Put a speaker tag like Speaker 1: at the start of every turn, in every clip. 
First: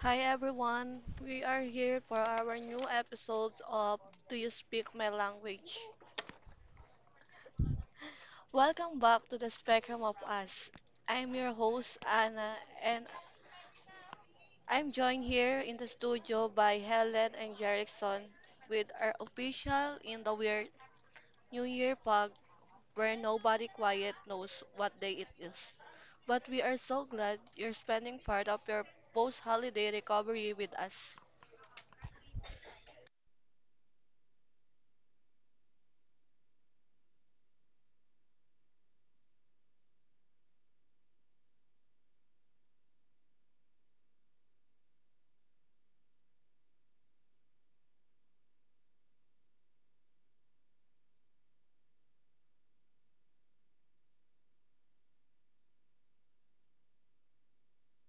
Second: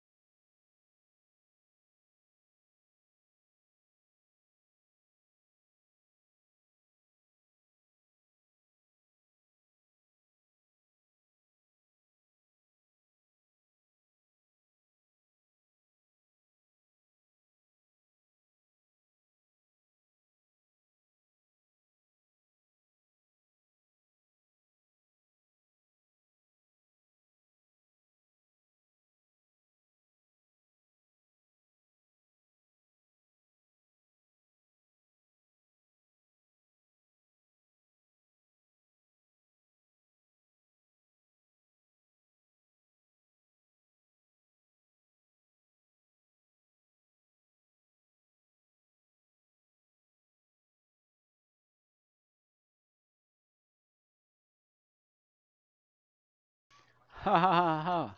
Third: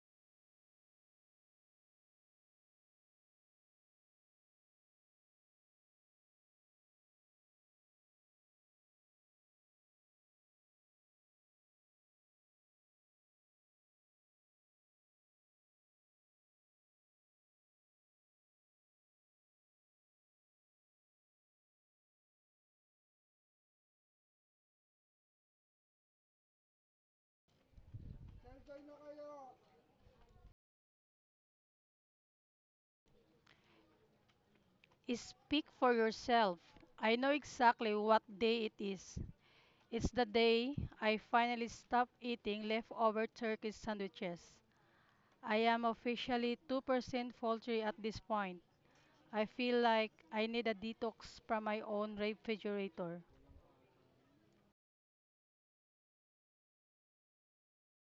Speaker 1: Hi everyone, we are here for our new episodes of Do You Speak My Language? Welcome back to the Spectrum of Us. I'm your host Anna and I'm joined here in the studio by Helen and Jerickson with our official in the weird New Year pug where nobody quiet knows what day it is. But we are so glad you're spending part of your post-holiday recovery with us.
Speaker 2: Speak for yourself. I know exactly what day it is. It's the day I finally stopped eating leftover turkey sandwiches. I am officially 2% poultry at this point. I feel like I need a detox from my own refrigerator.
Speaker 3: Ha ha ha ha.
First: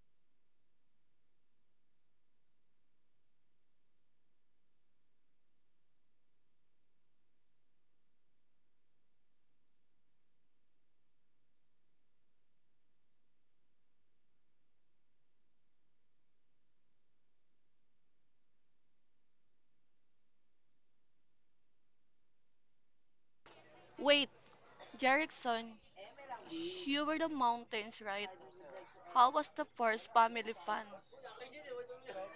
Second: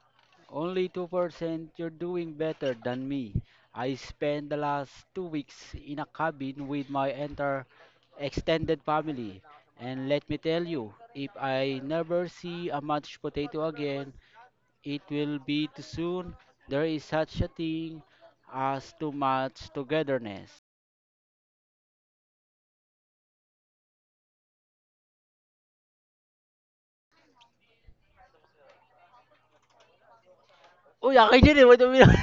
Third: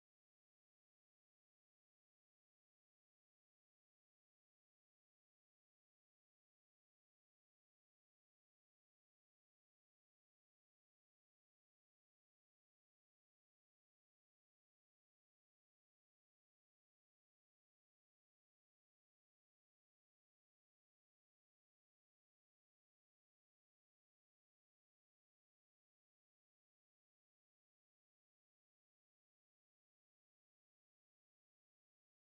Speaker 3: Only 2%, you're doing better than me. I spent the last 2 weeks in a cabin with my entire extended family. And let me tell you, if I never see a mashed potato again, it will be too soon. There is such a thing as too much togetherness.
Speaker 1: Wait, Jerickson, you were the mountains, right? How was the first family fun?
Speaker 3: Uy, akin yun eh. What do you mean?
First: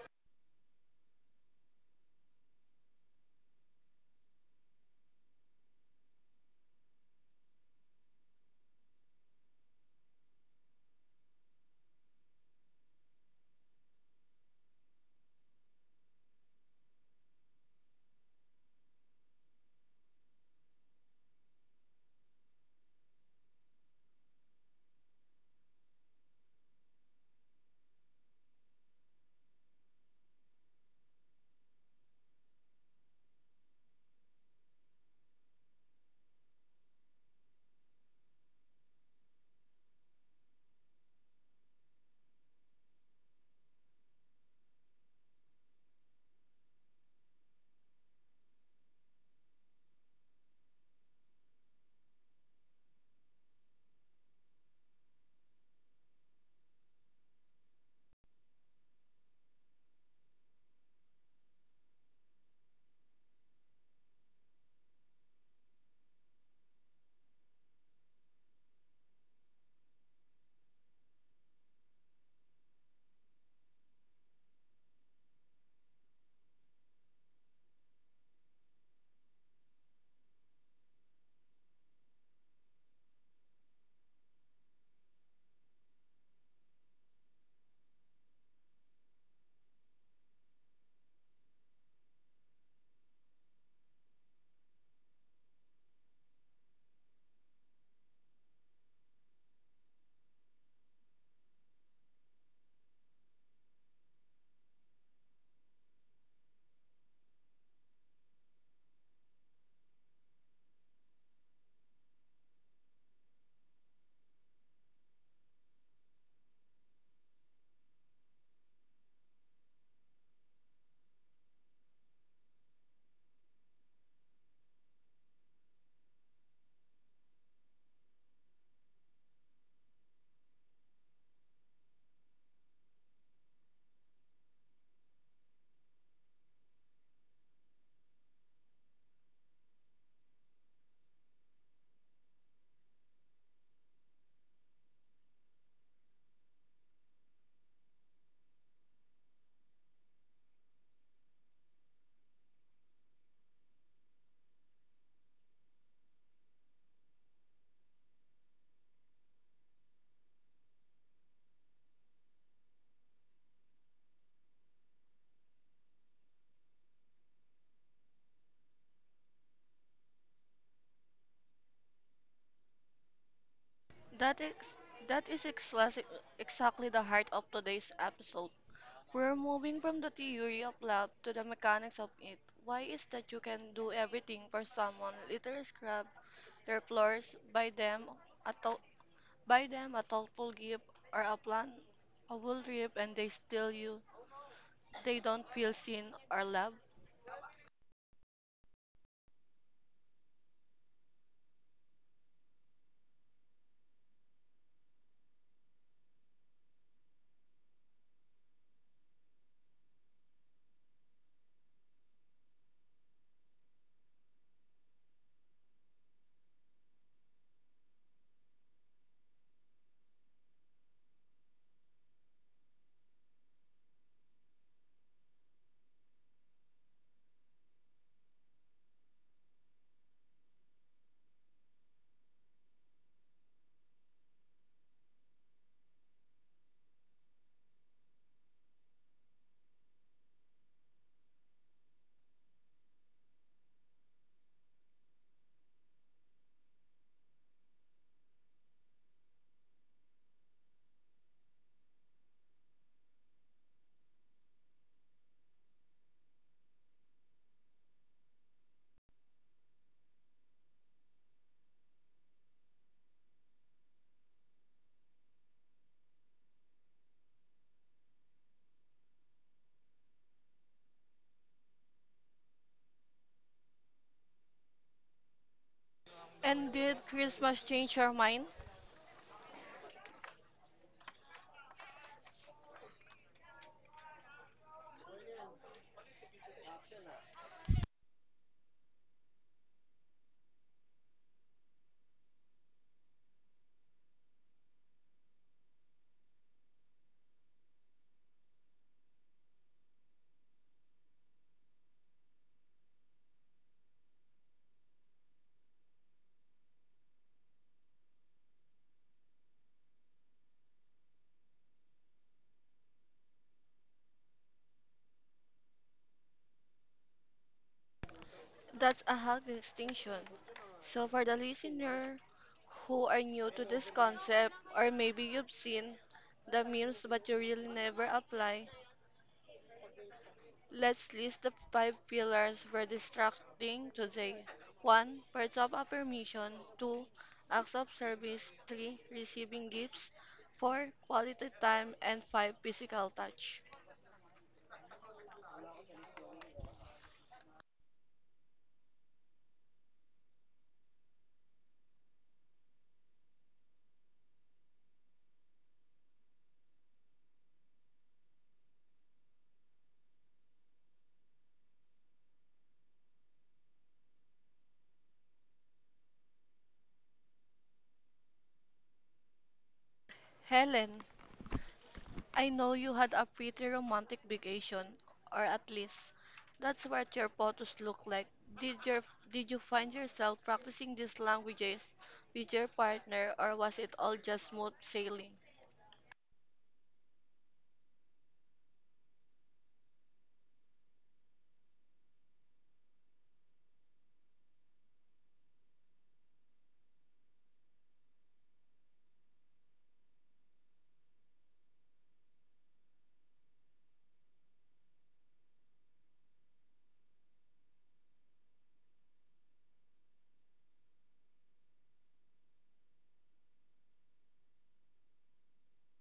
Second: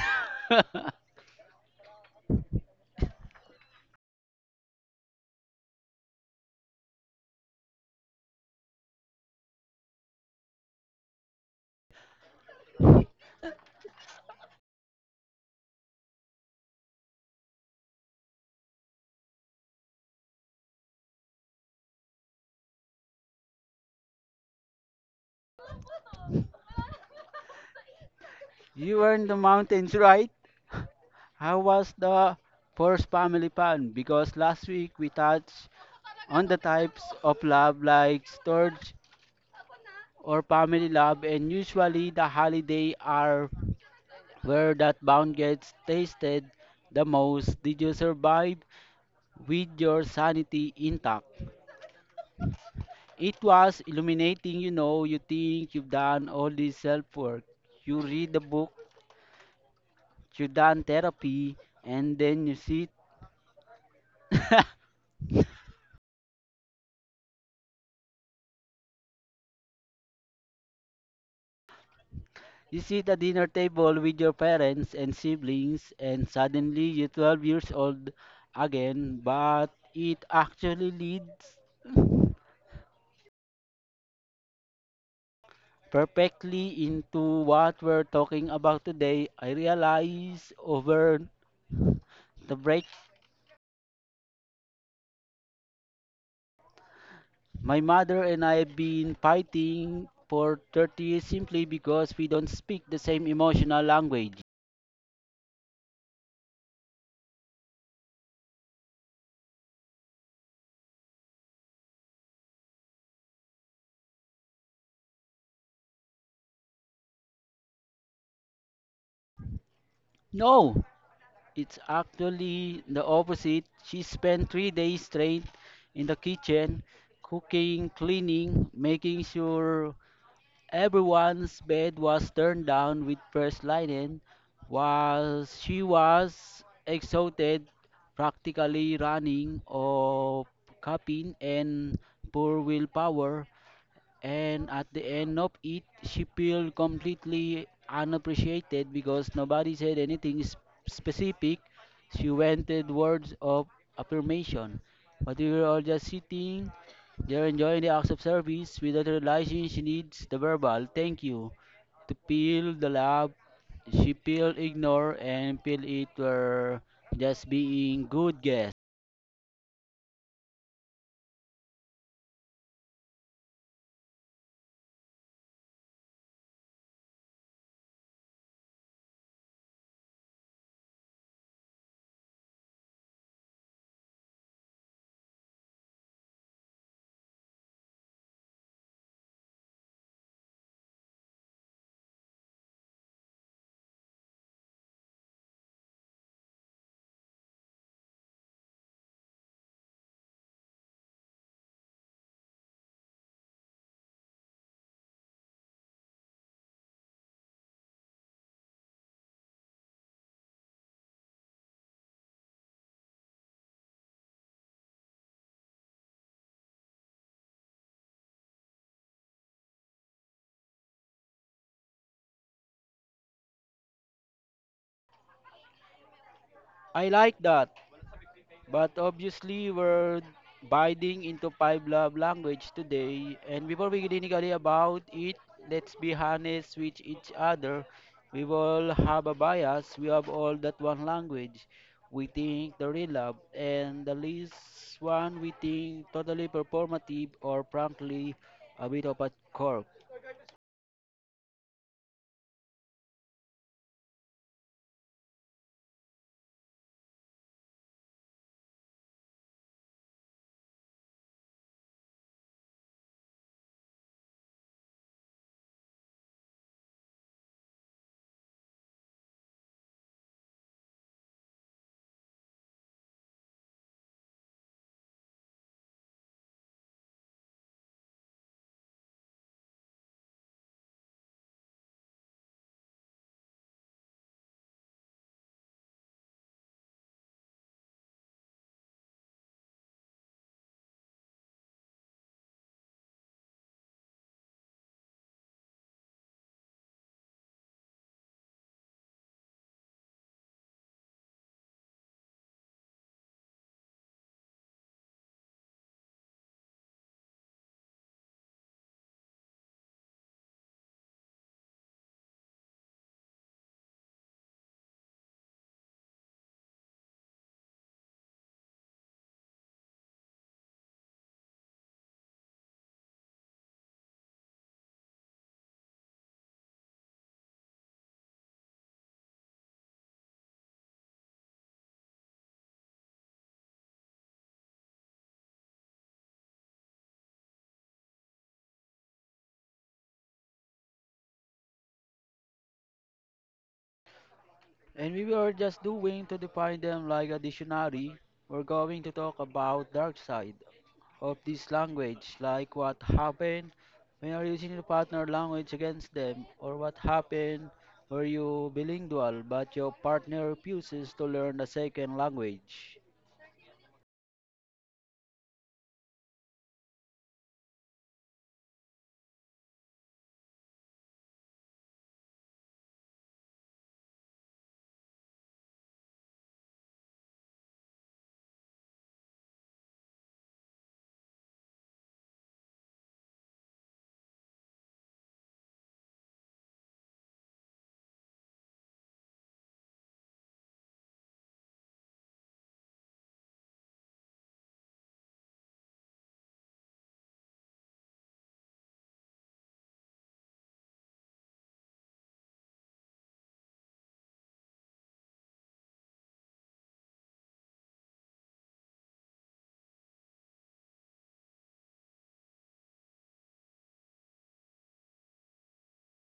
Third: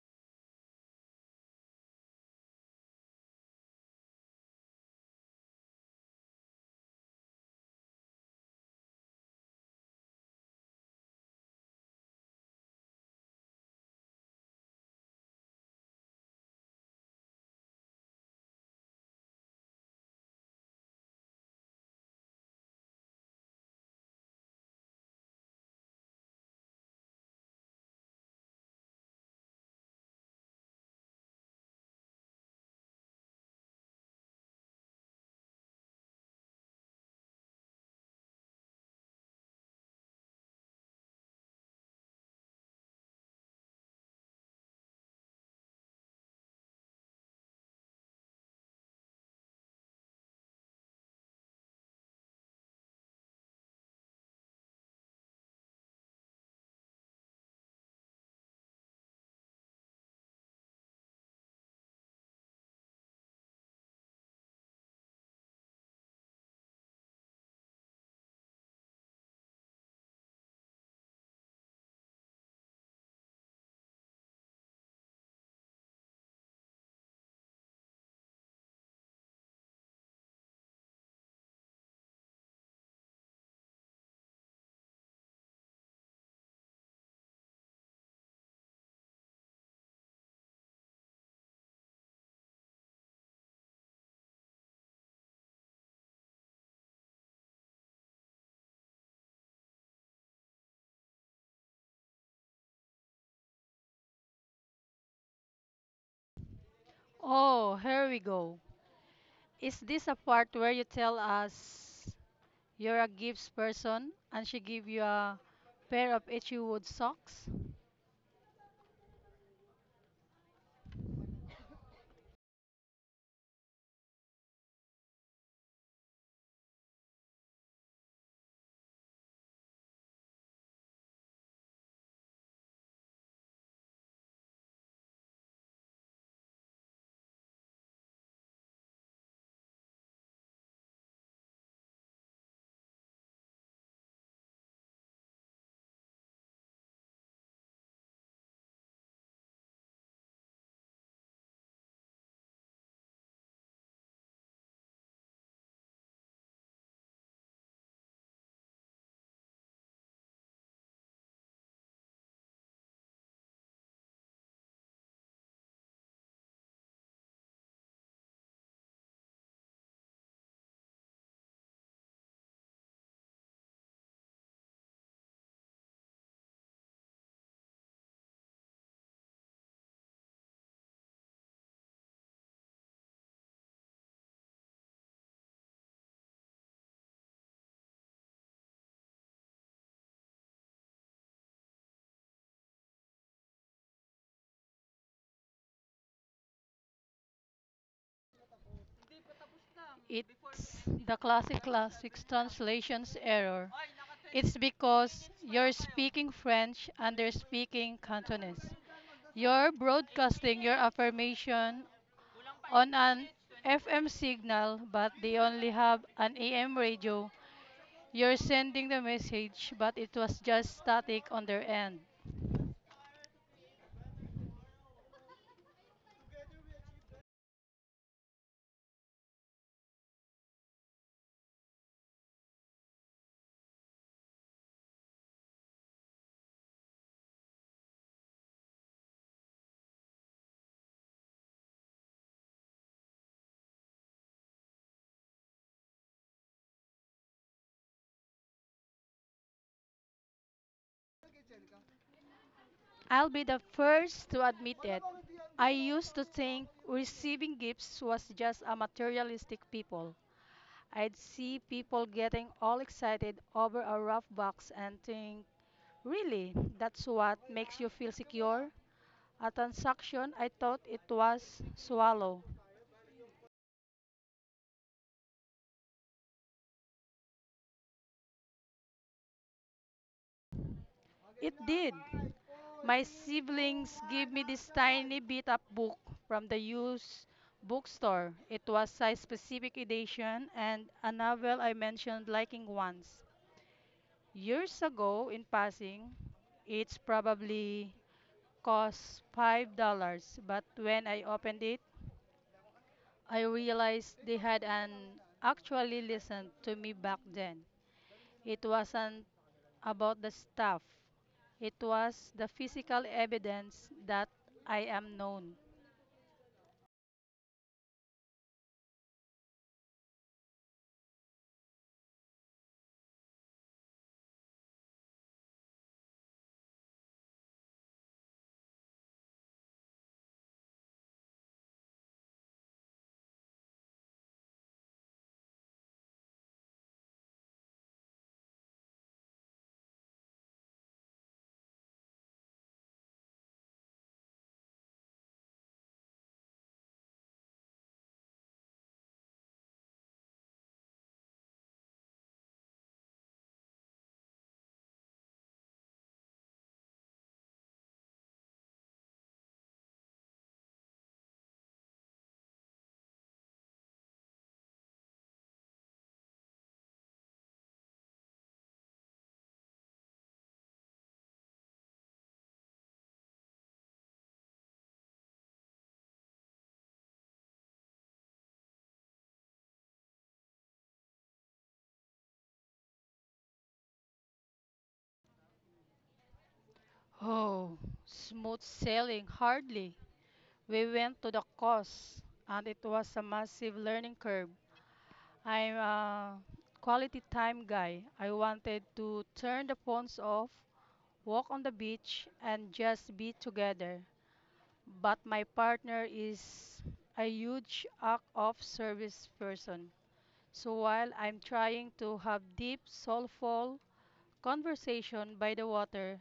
Speaker 3: You were in the mountains, right? How was the first family fun? Because last week we touched on the types of love like storage or family love, and usually the holiday are where that bond gets tasted the most. Did you survive with your sanity intact? It was illuminating, you know, you think you've done all this self work. You read the book, you done therapy, and then you sit You sit at dinner table with your parents and siblings, and suddenly you're 12 years old again, but it actually leads perfectly into what we're talking about today. I realize over the break, my mother and I have been fighting for 30 years simply because we don't speak the same emotional language.
Speaker 2: Oh, here we go. Is this a part where you tell us you're a gifts person and she give you a pair of H.E. Wood socks?
Speaker 3: No! It's actually the opposite. She spent 3 days straight in the kitchen, cooking, cleaning, making sure everyone's bed was turned down with fresh linen. While she was exhausted, practically running of caffeine and poor willpower, and at the end of it, she felt completely unappreciated because nobody said anything specific. She wanted words of affirmation. But we were all just sitting there enjoying the acts of service without realizing she needs the verbal thank you to feel the love. She feel ignored and feel it were just being good guests.
Speaker 1: That is that is exactly exactly the heart of today's episode. We're moving from the theory of love to the mechanics of it. Why is that you can do everything for someone, literally scrub their floors, a thou- buy them a thoughtful gift or a plan, a wool trip, and they steal you. They don't feel seen or loved.
Speaker 2: It's the classic classics translations error. It's because you're speaking French and they're speaking Cantonese. You're broadcasting your affirmation on an FM signal, but they only have an AM radio. You're sending the message, but it was just static on their end.
Speaker 3: I like that. But obviously, we're biting into five love language today. And before we clinically about it, let's be honest with each other. We all have a bias. We have all that one language. We think the real love, and the least one we think totally performative or frankly a bit of a corp.
Speaker 2: I'll be the first to admit it. I used to think receiving gifts was just a materialistic people. I'd see people getting all excited over a rough box and think, really, that's what makes you feel secure? A transaction, I thought it was swallow.
Speaker 1: And did Christmas change your mind?
Speaker 2: It did. My siblings gave me this tiny beat up book from the used bookstore. It was size specific edition and a novel I mentioned liking once. Years ago, in passing, it's probably cost $5, but when I opened it, I realized they had an actually listened to me back then. It wasn't about the stuff. It was the physical evidence that I am known.
Speaker 1: That's a healthy distinction. So, for the listener who are new to this concept, or maybe you've seen the memes but you really never apply, let's list the five pillars we're distracting today. 1. Words of affirmation. 2. Acts of service. 3. Receiving gifts. 4. Quality time. And 5. Physical touch.
Speaker 3: And we were just doing to define them like a dictionary. We're going to talk about dark side of this language, like what happened when you're using your partner language against them, or what happened where you bilingual but your partner refuses to learn a second language.
Speaker 1: Helen, I know you had a pretty romantic vacation, or at least that's what your photos look like. Did your did you find yourself practicing these languages with your partner, or was it all just smooth sailing?
Speaker 2: Oh, smooth sailing, hardly. We went to the course, and it was a massive learning curve. I'm a quality time guy. I wanted to turn the phones off walk on the beach, and just be together. But my partner is a huge act of service person. So while I'm trying to have deep, soulful conversation by the water,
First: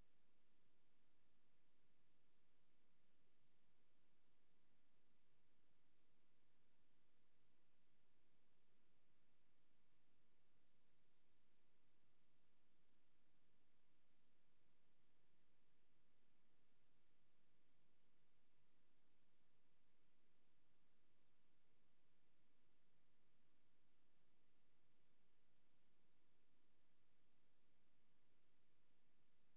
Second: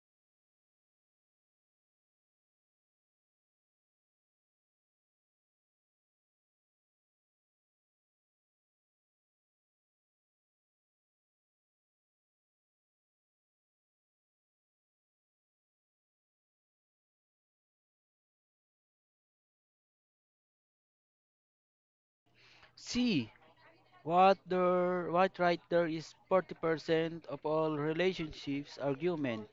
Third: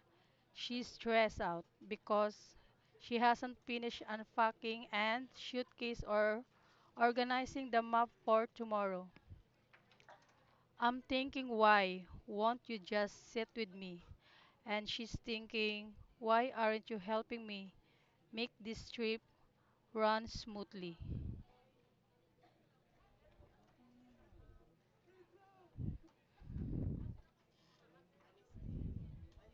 Speaker 2: she's stressed out because she hasn't finished unpacking and suitcase or organizing the map for tomorrow. I'm thinking, why won't you just sit with me? And she's thinking, why aren't you helping me? Make this trip run smoothly.
Speaker 3: See, what right there is 40% of all relationships argument.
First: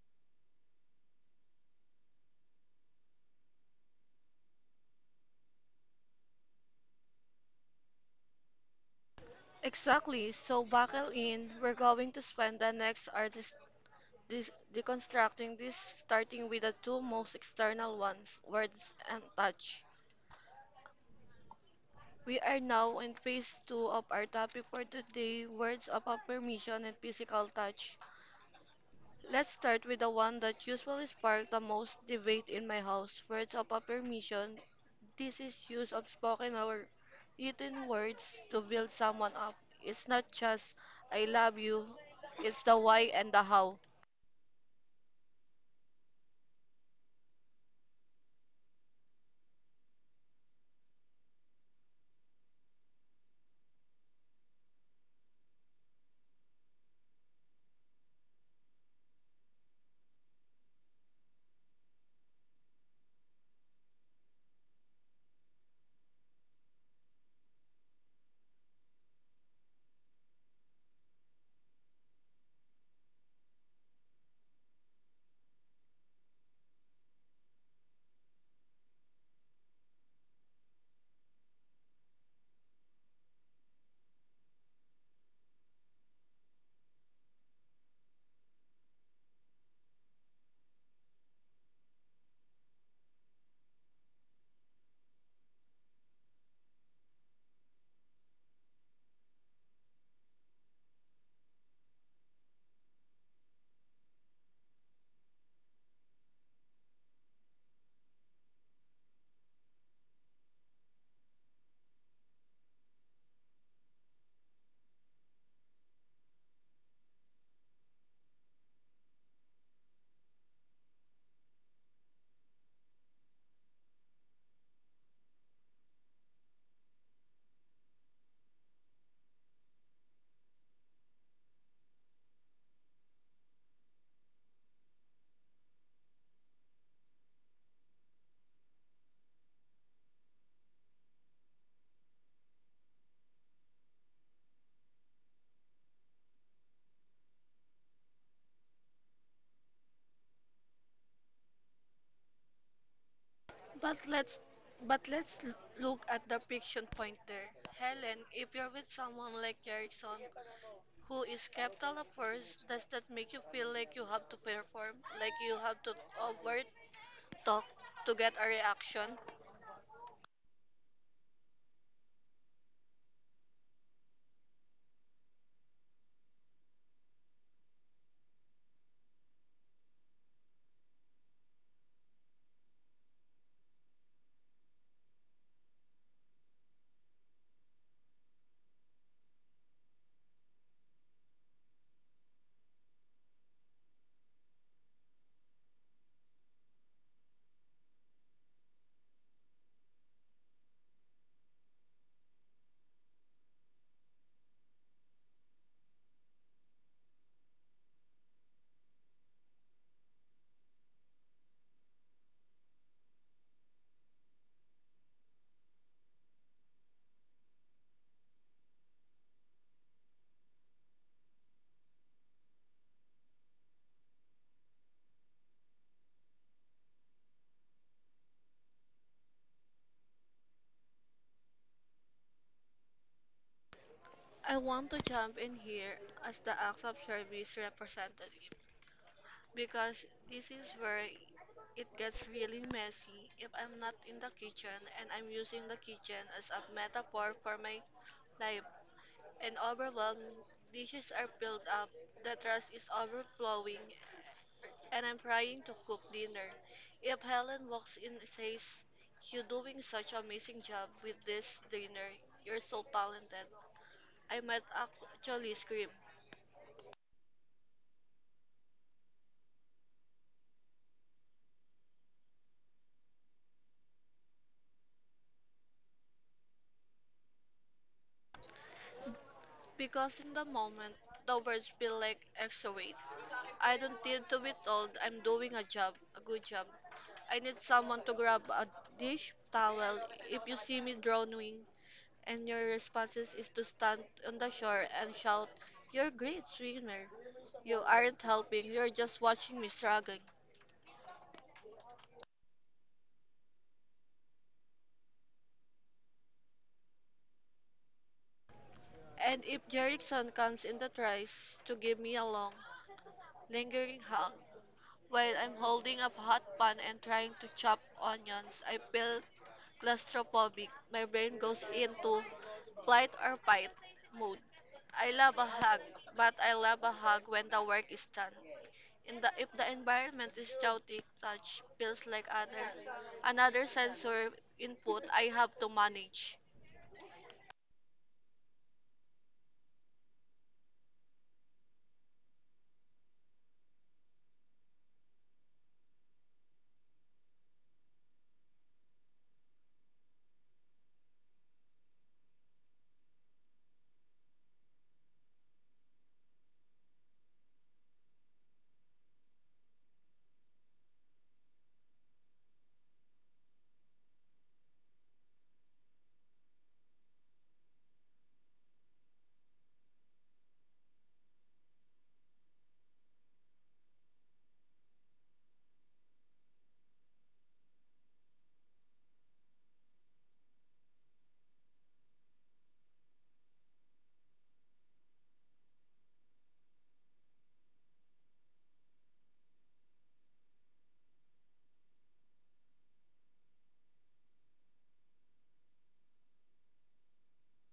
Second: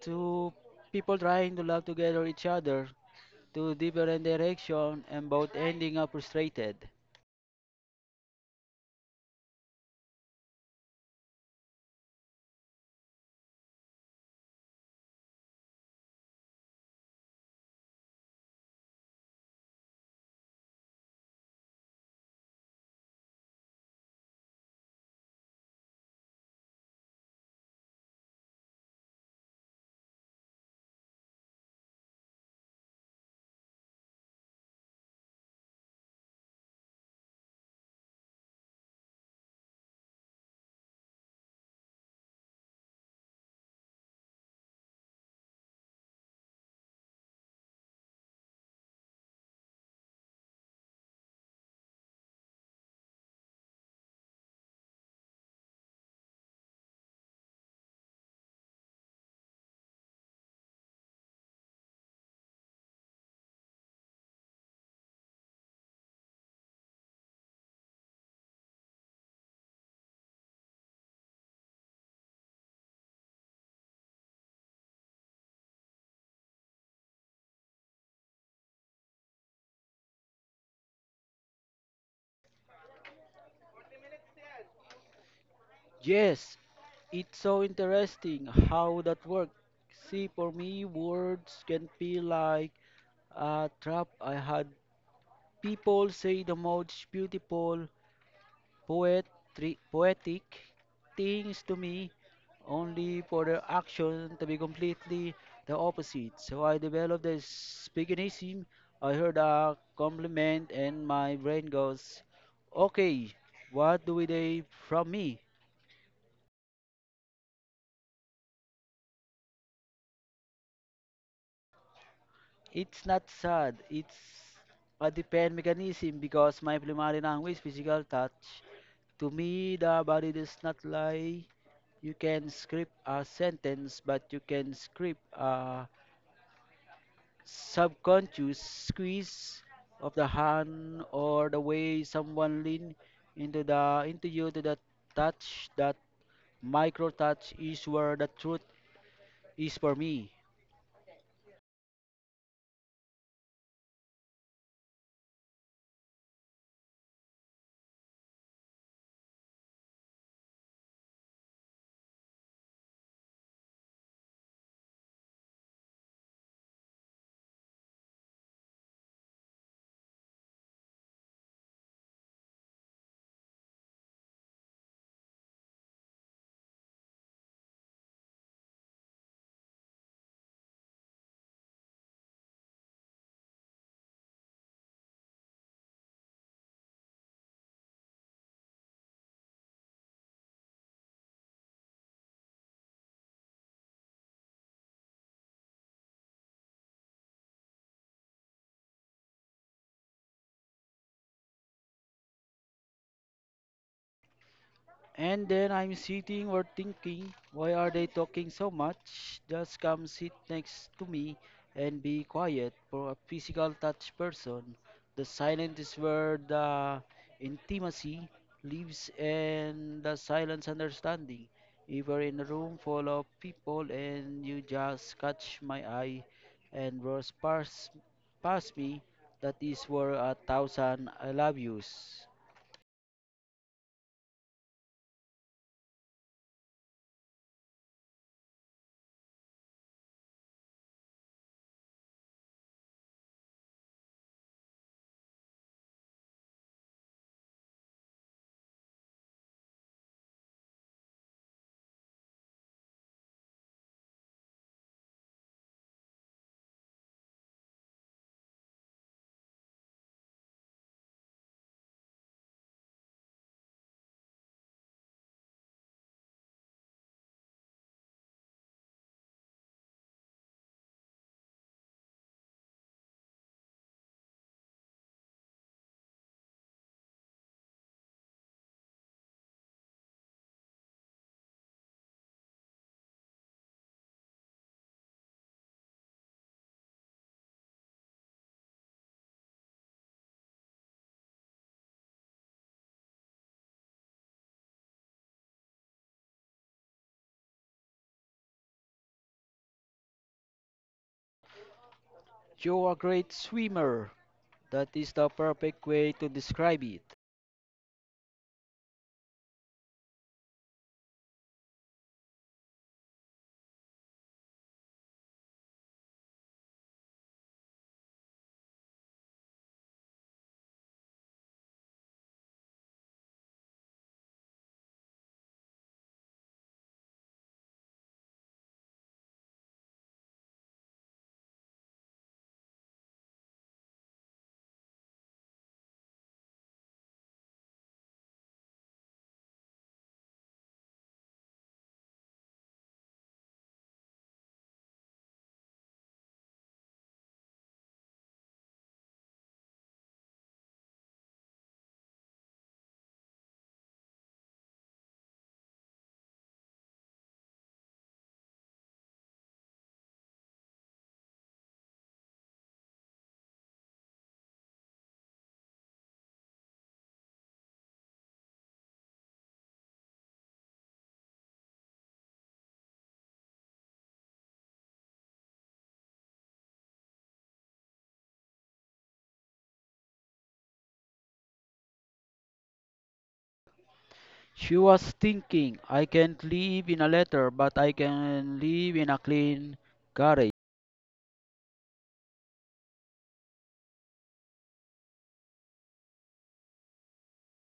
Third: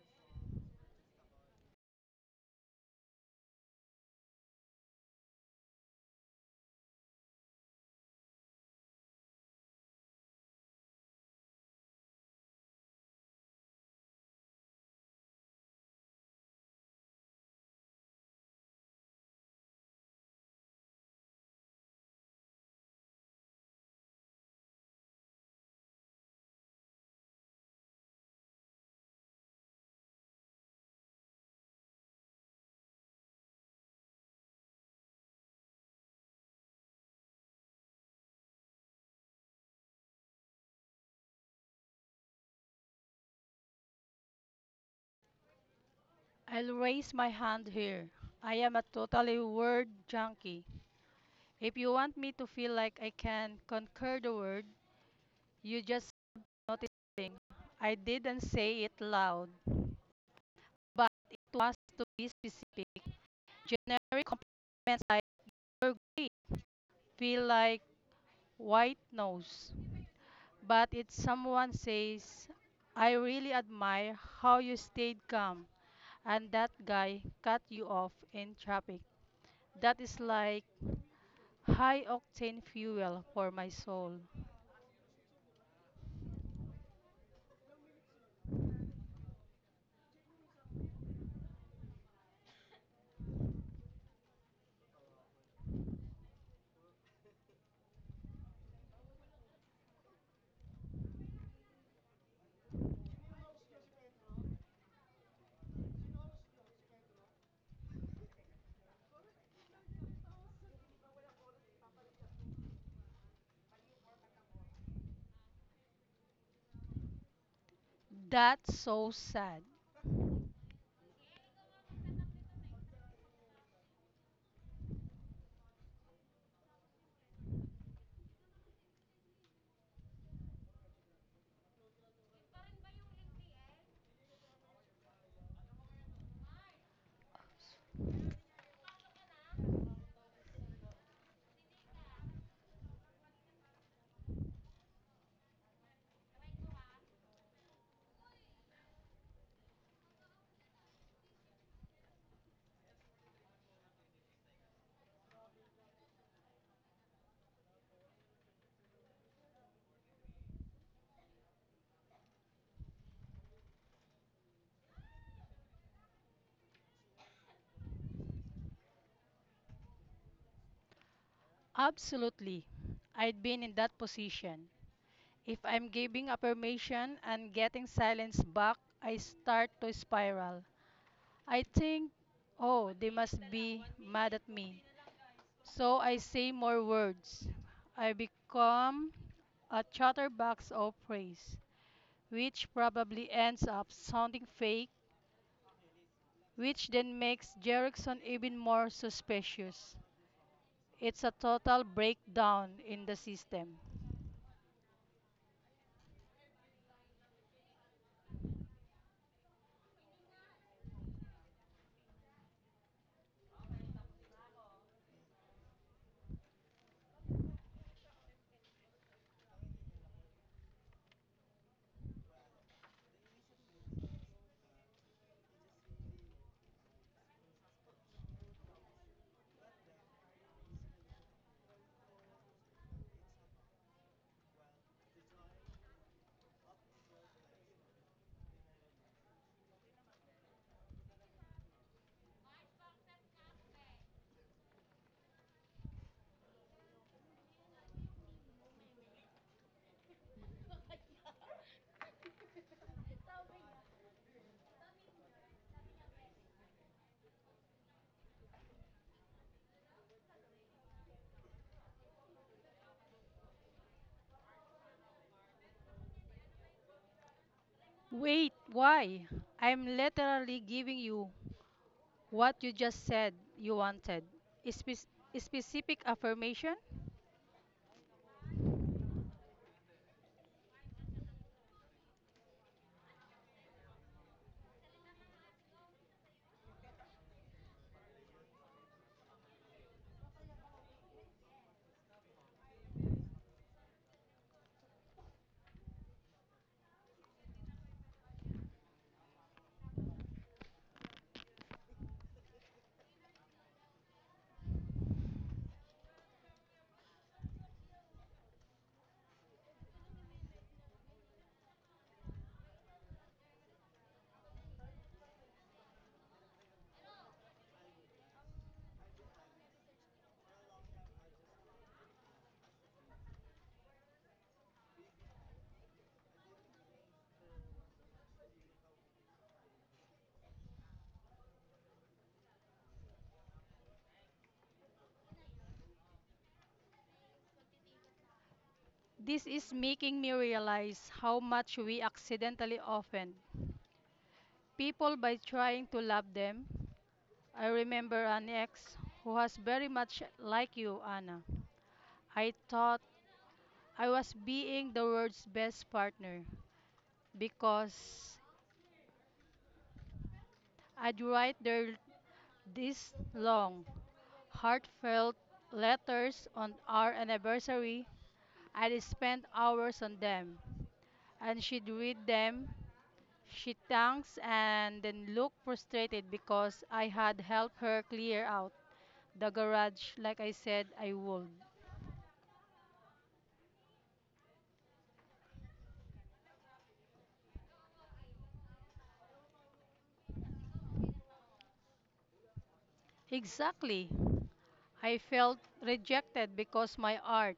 Speaker 3: Two people trying to love together each other to different directions and both ending up frustrated.
Speaker 1: Exactly. So buckle in. We're going to spend the next hour deconstructing this, starting with the two most external ones, words and touch. We are now in phase two of our topic for today, words of affirmation and physical touch. Let's start with the one that usually sparks the most debate in my house. Words of affirmation. This is use of spoken or written words to build someone up. It's not just I love you, it's the why and the how.
Speaker 2: I'll raise my hand here. I am a totally word junkie. If you want me to feel like I can conquer the world, you just notice thing. I didn't say it loud, but it was to be specific. Generic compliments like you're great feel like white noise. But if someone says, I really admire how you stayed calm and that guy cut you off in traffic. That is like high octane fuel for my soul.
Speaker 3: Yes, it's so interesting how that works. See, for me, words can feel like a trap. I had people say the most beautiful poetry, poetic things to me only for the action to be completely the opposite. So I developed this speakingism. I heard a compliment and my brain goes, okay, what do they from me?
Speaker 2: That's so sad.
Speaker 3: It's not sad. It's a depend mechanism because my primary language, physical touch. To me, the body does not lie. You can script a sentence, but you can script a subconscious squeeze of the hand or the way someone lean into you to the touch. That micro touch is where the truth is for me.
Speaker 1: But let's but let's look at the friction point there. Helen, if you're with someone like Erickson who is skeptical at first, does that make you feel like you have to perform, like you have to overt talk to get a reaction?
Speaker 2: Absolutely. I'd been in that position. If I'm giving affirmation and getting silence back, I start to spiral. I think, oh, they must be mad at me. So I say more words. I become a chatterbox of praise, which probably ends up sounding fake, which then makes Jerickson even more suspicious. It's a total breakdown in the system.
Speaker 3: And then I'm sitting or thinking, why are they talking so much? Just come sit next to me and be quiet. For a physical touch person, the silence is where the intimacy lives and the silence understanding. If you're in a room full of people and you just catch my eye and rush past me, that is worth a thousand I love yous.
Speaker 1: I want to jump in here as the acts of service representative because this is where it gets really messy. If I'm not in the kitchen and I'm using the kitchen as a metaphor for my life and overwhelmed, dishes are piled up, the trash is overflowing, and I'm trying to cook dinner. If Helen walks in and says, you're doing such an amazing job with this dinner, you're so talented, I might actually scream.
Speaker 2: Wait, why? I'm literally giving you what you just said you wanted. Spe- specific affirmation?
Speaker 1: Because in the moment, the words feel like extra weight. I don't need to be told I'm doing a job, a good job. I need someone to grab a dish towel. If you see me drowning, and your responses is to stand on the shore and shout, you're a great swimmer. You aren't helping, you're just watching me struggling.
Speaker 3: You're a great swimmer. That is the perfect way to describe it.
Speaker 1: And if Jerickson comes in the tries to give me a long, lingering hug, while I'm holding a hot pan and trying to chop onions, I feel claustrophobic. My brain goes into flight or fight mode. I love a hug, but I love a hug when the work is done. If the environment is chaotic, touch feels like another sensory input I have to manage.
Speaker 2: This is making me realize how much we accidentally offend people by trying to love them. I remember an ex who was very much like you, Anna. I thought I was being the world's best partner because I'd write their these long, heartfelt letters on our anniversary. I'd spend hours on them, and she'd read them. She thanks and then look frustrated because I had helped her clear out the garage like I said I would.
Speaker 3: She was thinking, I can't live in a letter, but I can live in a clean garage.
Speaker 2: Exactly. I felt rejected because my art,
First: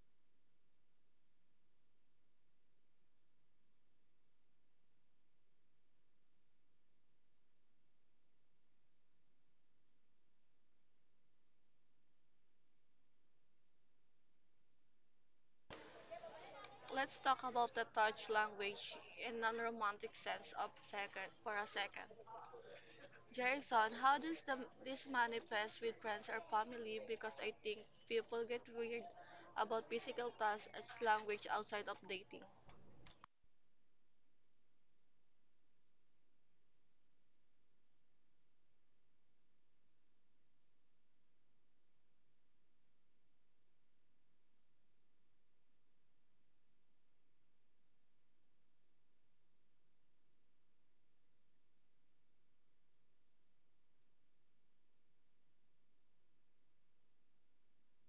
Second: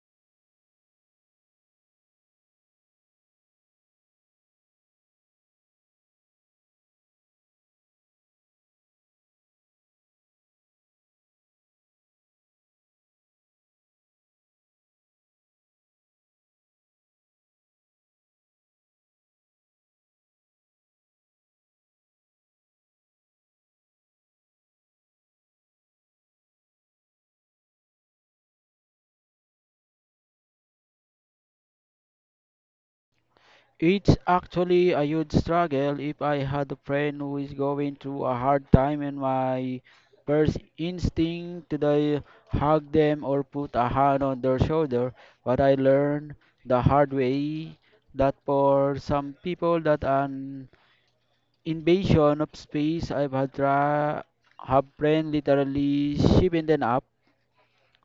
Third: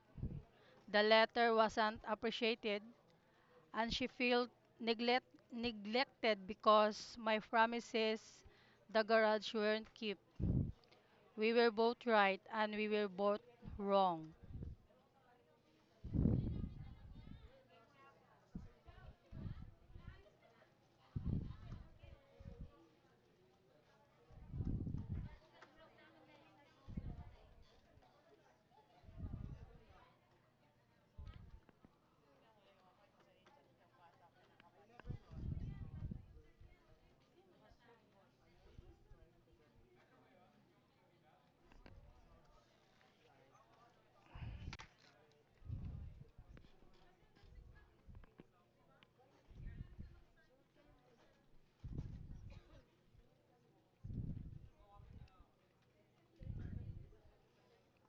Speaker 2: the letter wasn't appreciated, and she felt neglect, neglected because my promises, the garage weren't kept. We were both right and we were both wrong.
Speaker 1: Let's talk about the touch language in non-romantic sense of second for a second. Jason, how does this manifest with friends or family? Because I think people get weird about physical touch as language outside of dating.
Speaker 3: It's actually a huge struggle if I had a friend who is going through a hard time and my first instinct today hug them or put a hand on their shoulder, but I learned the hard way that for some people that an Invasion of Space, I Bhadra, her brain literally shivended up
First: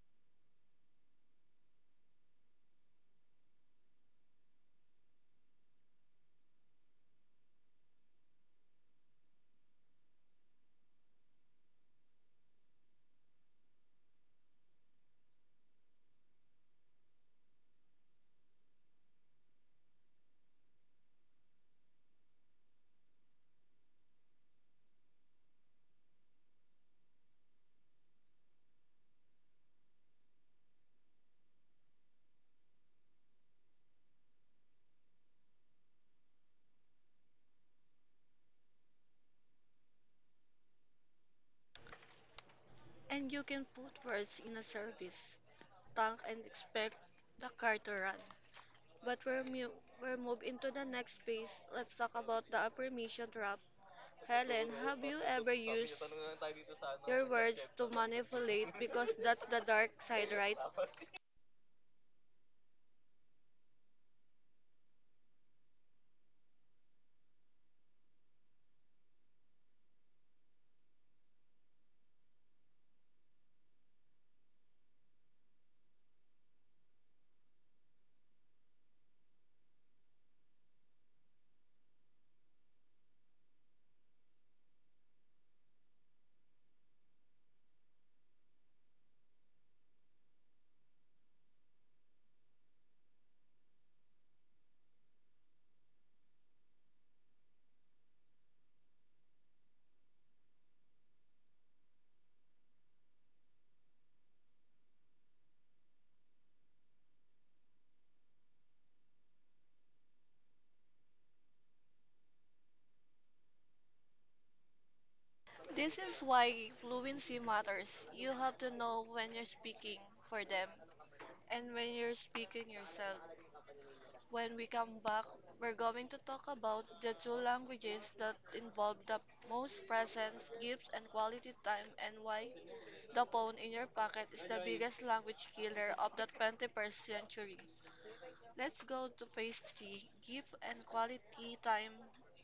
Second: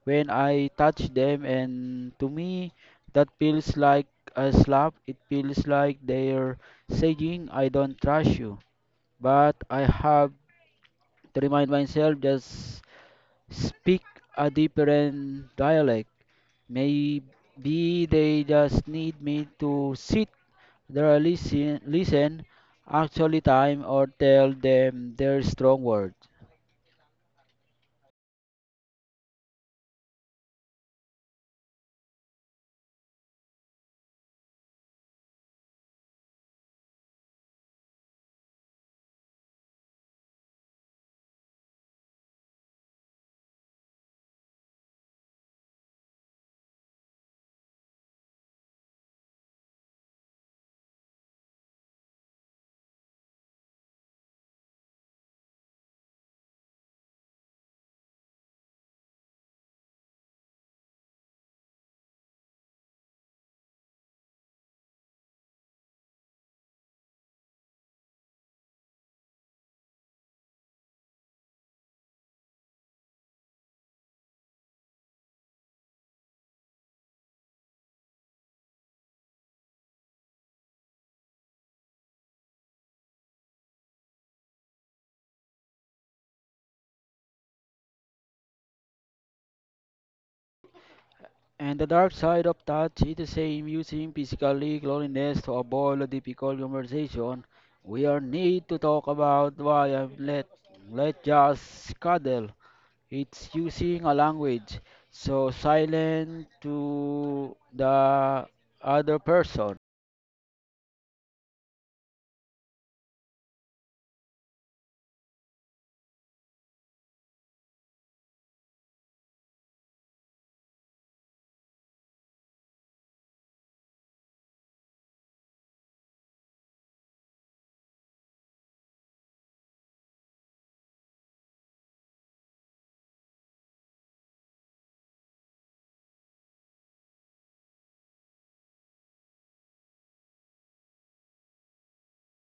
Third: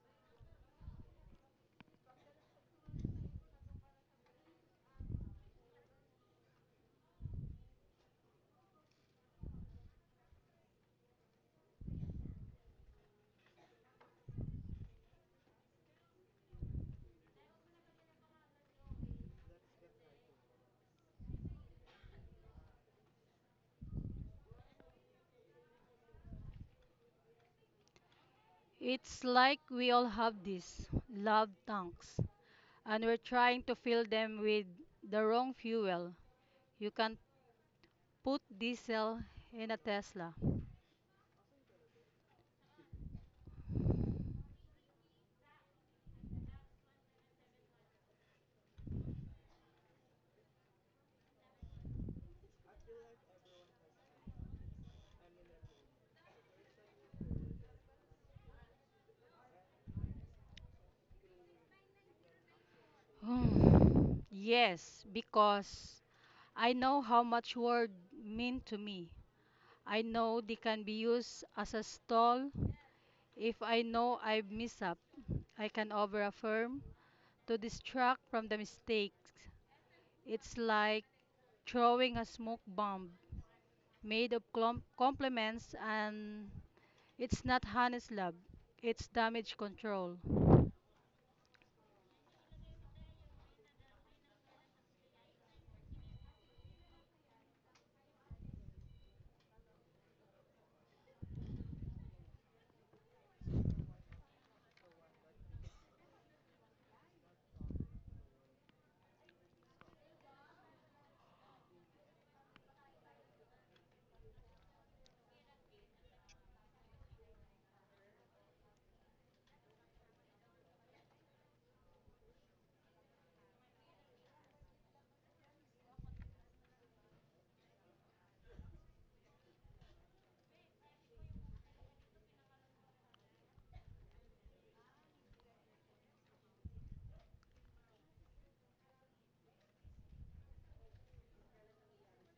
Speaker 3: when I touch them, and to me, that feels like a slap. It feels like they're saying, I don't trust you. But I have to remind myself just speak a different dialect. Maybe they just need me to sit there, listen, actually time, or tell them their strong words.
Speaker 2: It's like we all have these love tanks, and we're trying to fill them with the wrong fuel. You can put diesel in a Tesla.
Speaker 1: And you can put words in a service tank and expect the car to run. But we're, mu- we're moved into the next phase. Let's talk about the affirmation trap. Helen, have you ever used your words to manipulate? Because that's the dark side, right?
Speaker 2: Yes, because I know how much word mean to me. I know they can be used as a stall. If I know I've messed up, I can overaffirm to distract from the mistakes. It's like throwing a smoke bomb made of compliments, and it's not honest love, it's damage control.
Speaker 3: And the dark side of touch is the same using physically loneliness to avoid a difficult conversation. We are need to talk about why I'm let just cuddle. It's using a language, so silent to the other person.
Speaker 1: This is why fluency matters. You have to know when you're speaking for them and when you're speaking yourself. When we come back, we're going to talk about the two languages that involve the most presence, gifts, and quality time, and why the phone in your pocket is the biggest language killer of the 21st century. Let's go to phase 3 gift and quality time,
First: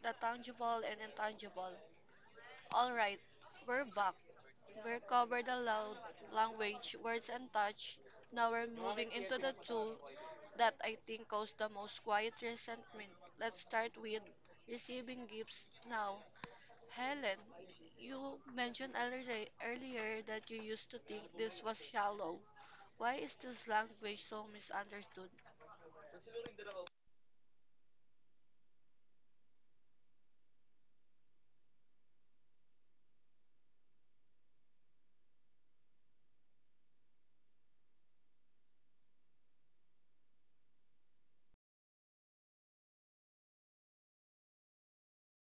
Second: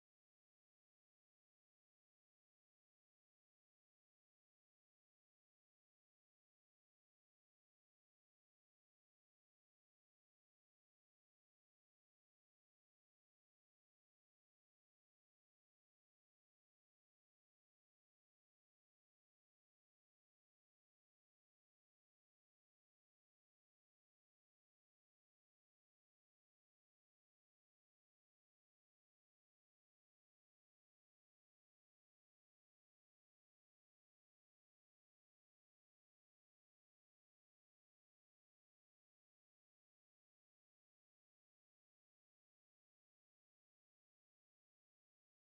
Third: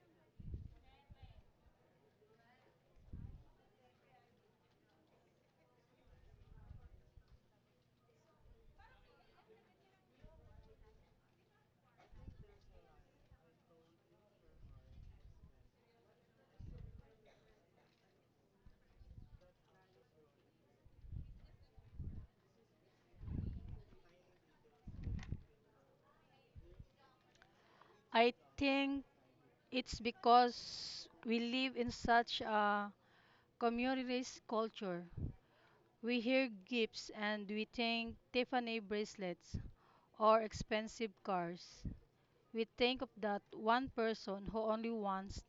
Speaker 1: the tangible and intangible. Alright, we're back. We covered the loud language, words, and touch. Now we're moving into the tool that I think caused the most quiet resentment. Let's start with receiving gifts now. Helen, you mentioned earlier that you used to think this was shallow. Why is this language so misunderstood?
Speaker 2: I think it's because we live in such a communities, culture. We hear gifts and we think Tiffany bracelets or expensive cars. We think of that one person who only wants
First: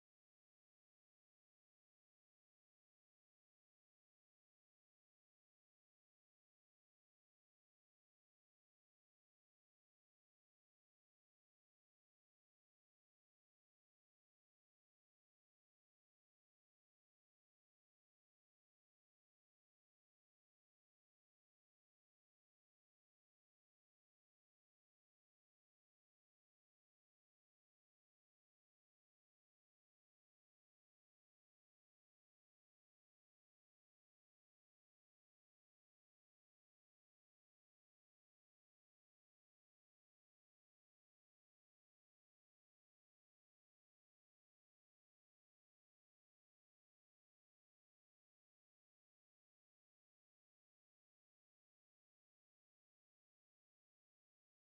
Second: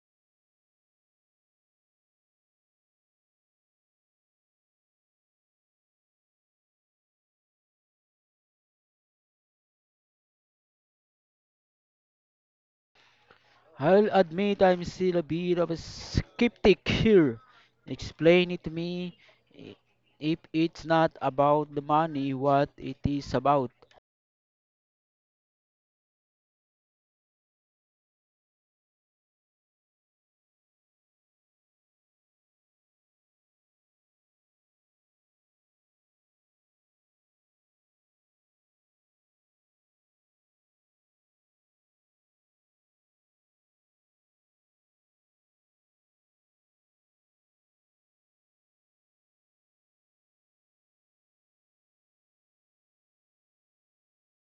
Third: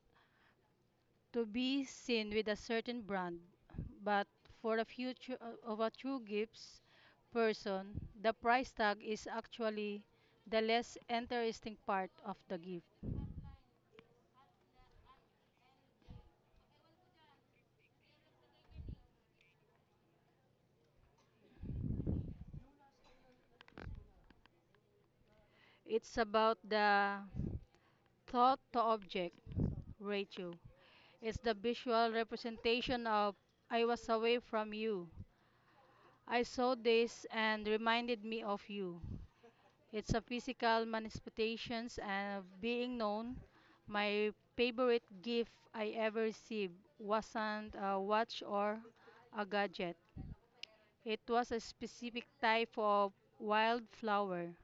Speaker 2: to be seen with a certain brand. But for the future of a true gifts person, the price tag is actually the less interesting part of the gift.
Speaker 3: I'll admit I'm still a bit of a skeptic here. Explain it to me i- if it's not about the money, what it is about.
Speaker 2: It's about the thought to object ratio. It's the visual representation of I was away from you. I saw this and reminded me of you. It's a physical manifestation and of being known. My favorite gift I ever received wasn't a watch or a gadget. It was a specific type of wildflower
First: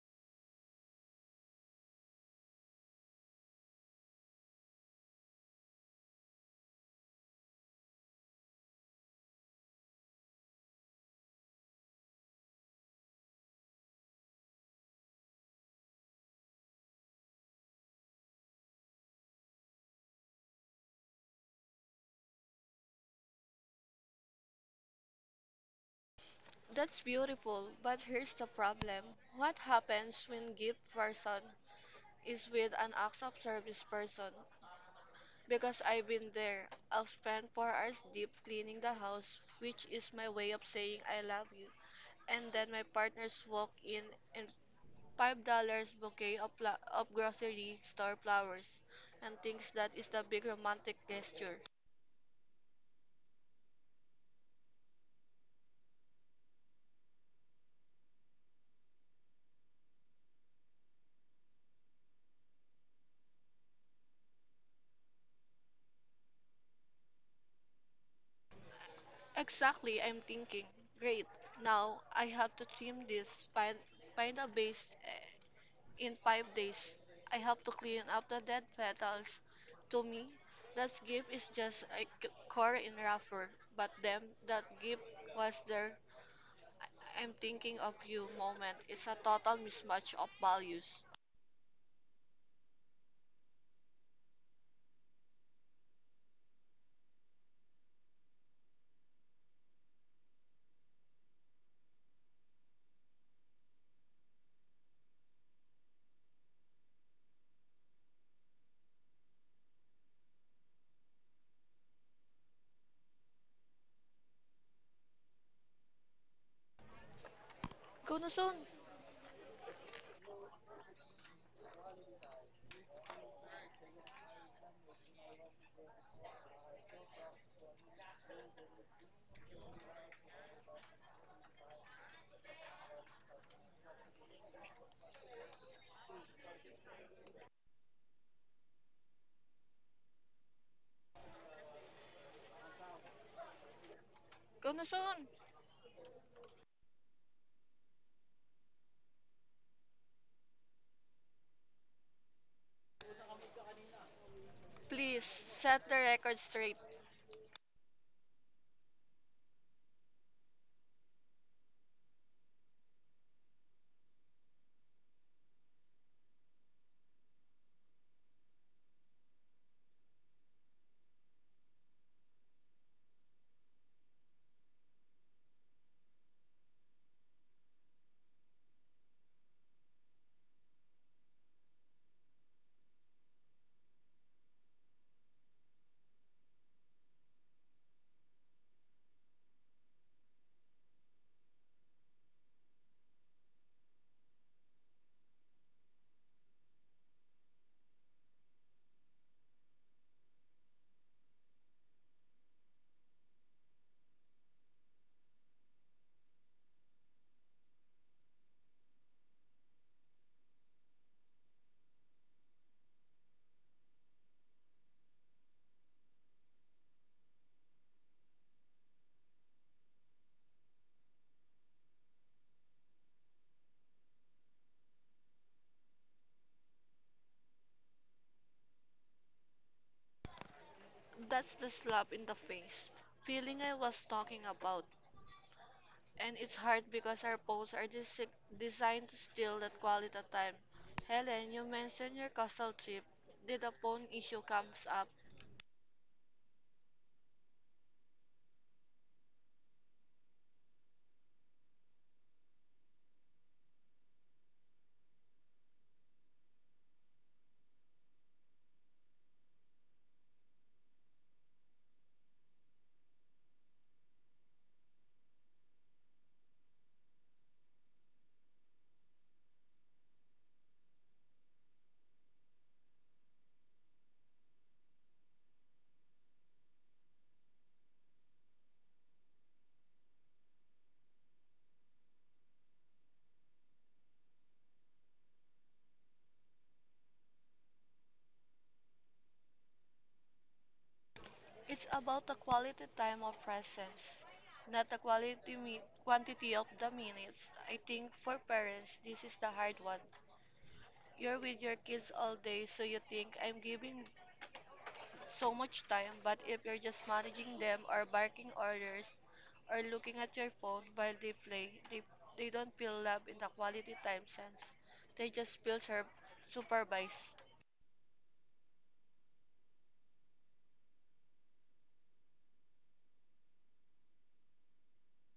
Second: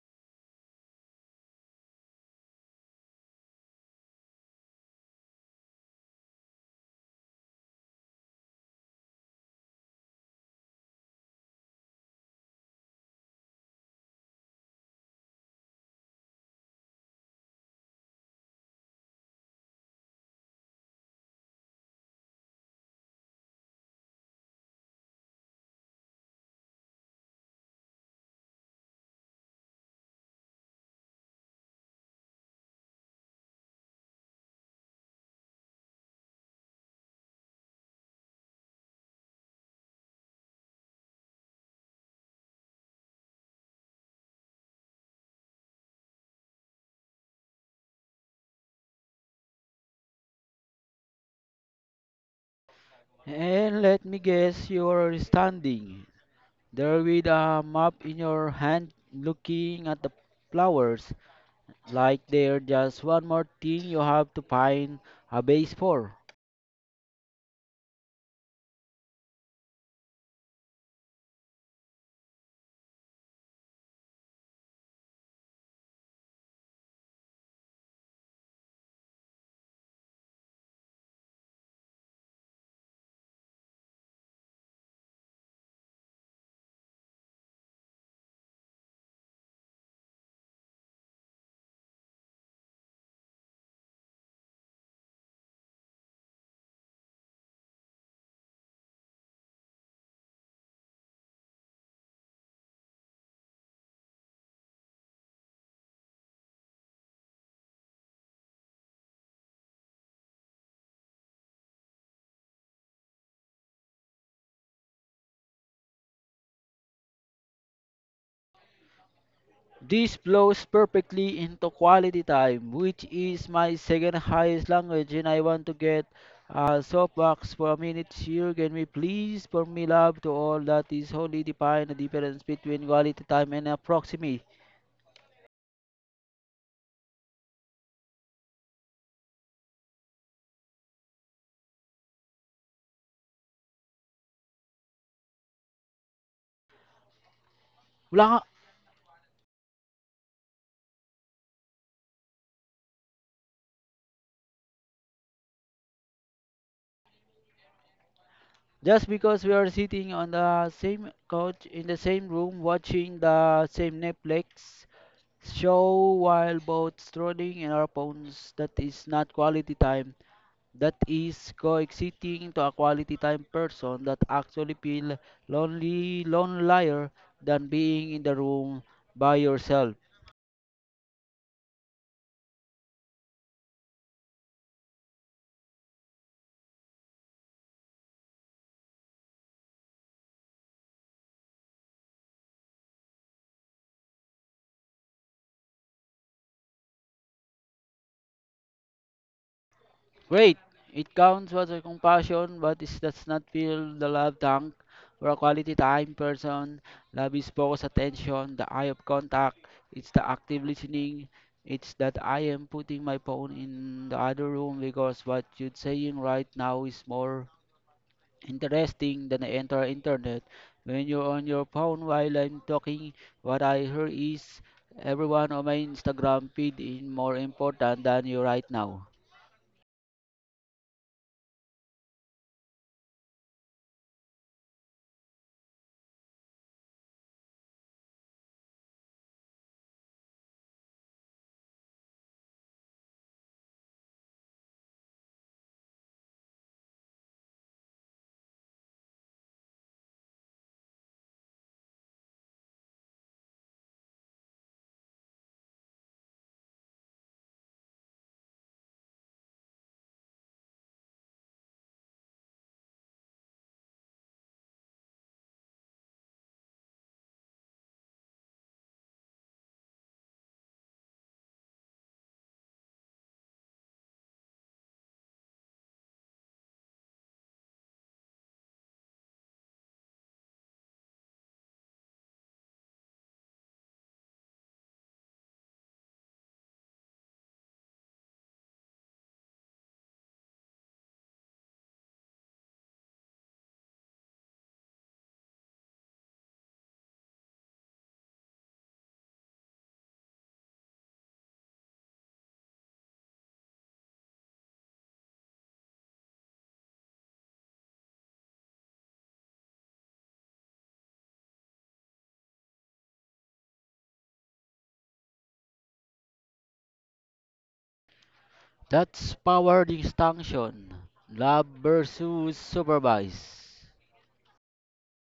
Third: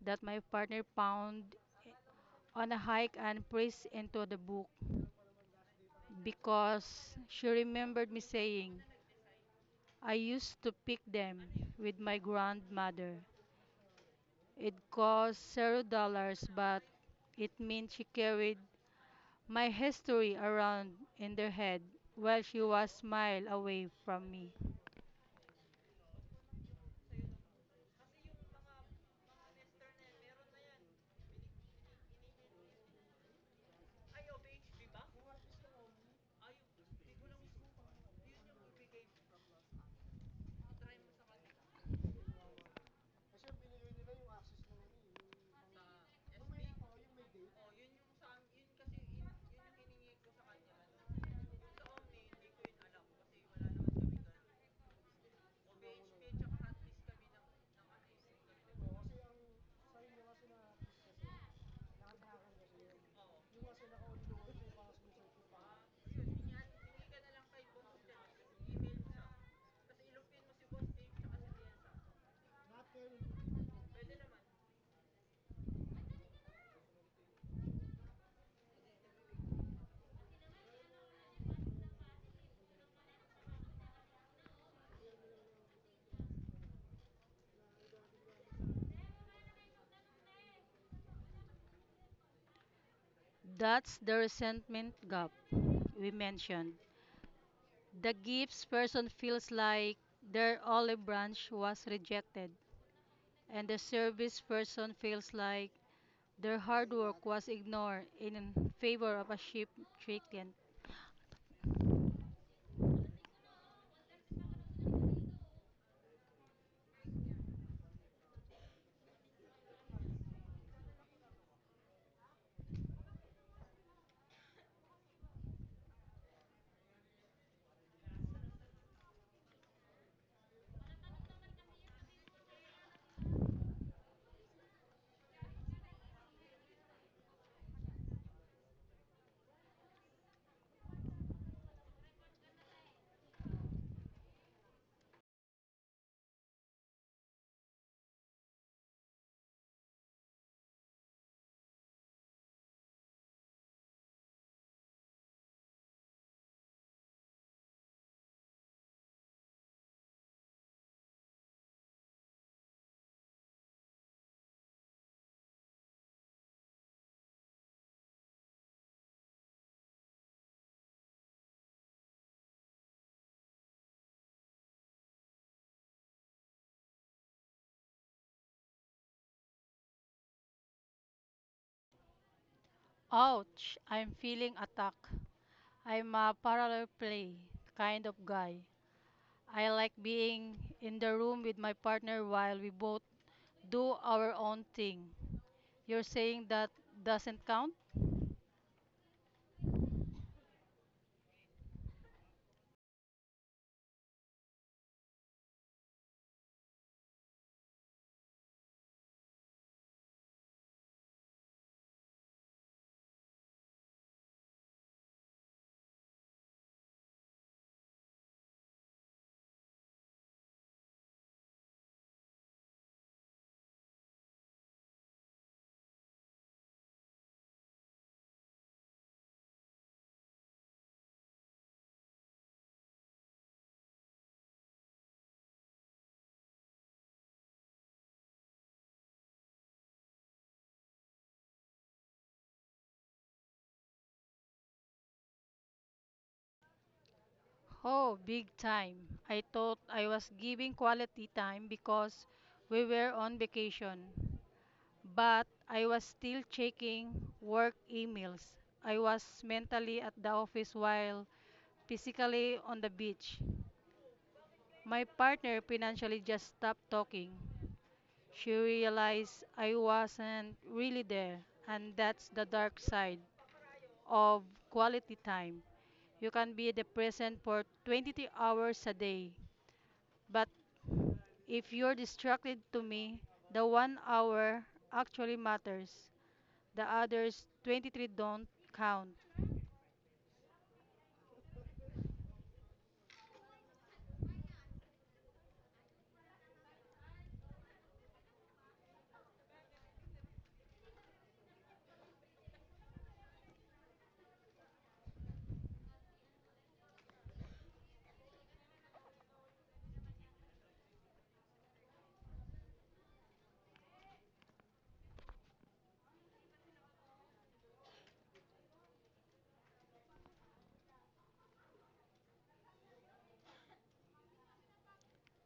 Speaker 2: that my partner found on a hike and pressed into the book because she remembered me saying, I used to pick them with my grandmother. It cost $0, but it meant she carried my history around in her head while she was mile away from me.
Speaker 1: That's beautiful, but here's the problem. What happens when gift person is with an acts of service person? Because I've been there. I'll spend 4 hours deep cleaning the house, which is my way of saying I love you. And then my partners walk in and $5 bouquet of grocery store flowers and thinks that is the big romantic gesture.
Speaker 3: And let me guess you're standing there with a map in your hand looking at the flowers like they're just one more thing you have to find a base for.
Speaker 1: Exactly, I'm thinking. Great. Now I have to trim this, find a base. In 5 days, I have to clean up the dead petals. To me, that gift is just a core in wrapper, but them, that gift was there. I'm thinking of you moment. It's a total mismatch of values.
Speaker 2: That's the resentment gap we mentioned. The gifts person feels like their olive branch was rejected, and the service person feels like their hard work was ignored in favor of a cheap trick.
Speaker 1: Go na soon!
Speaker 3: This flows perfectly into quality time, which is my second highest language, and I want to get a soapbox for a minute here. Can we please, for me, love to all that is wholly define the difference between quality time and proximity.
Speaker 1: Go na soon!
Speaker 3: Wala ka-
Speaker 1: Please, set the record straight.
Speaker 3: Just because we are sitting on the same couch in the same room watching the same Netflix show while both strolling in our phones, that is not quality time. That is coexisting to a quality time person that actually feel lonely lonelier than being in the room by yourself.
Speaker 2: Ouch, I'm feeling attacked. I'm a parallel play kind of guy. I like being in the room with my partner while we both do our own thing. You're saying that doesn't count?
Speaker 3: Great. It counts as a compassion, but it does not fill the love tank for a quality time person. Love is focused attention, the eye of contact, it's the active listening, it's that I am putting my phone in the other room because what you're saying right now is more interesting than I enter internet. When you're on your phone while I'm talking, what I hear is everyone on my Instagram feed is more important than you right now.
Speaker 1: That's the slap in the face feeling I was talking about. And it's hard because our posts are designed to steal that quality time. Helen, you mentioned your coastal trip. Did a phone issue comes up?
Speaker 2: Oh, big time. I thought I was giving quality time because we were on vacation. But I was still checking work emails. I was mentally at the office while physically on the beach. My partner financially just stopped talking. She realized I wasn't really there, and that's the dark side of quality time. You can be the present for 23 hours a day, but if you're distracted to me, the 1 hour actually matters. The others 23 don't count.
Speaker 1: It's about the quality time of presence, not the quantity of the minutes. I think for parents, this is the hard one. You're with your kids all day, so you think I'm giving so much time, but if you're just managing them or barking orders or looking at your phone while they play, they don't feel love in the quality time sense. They just feel supervised.
Speaker 3: That's power distinction. Love versus supervise.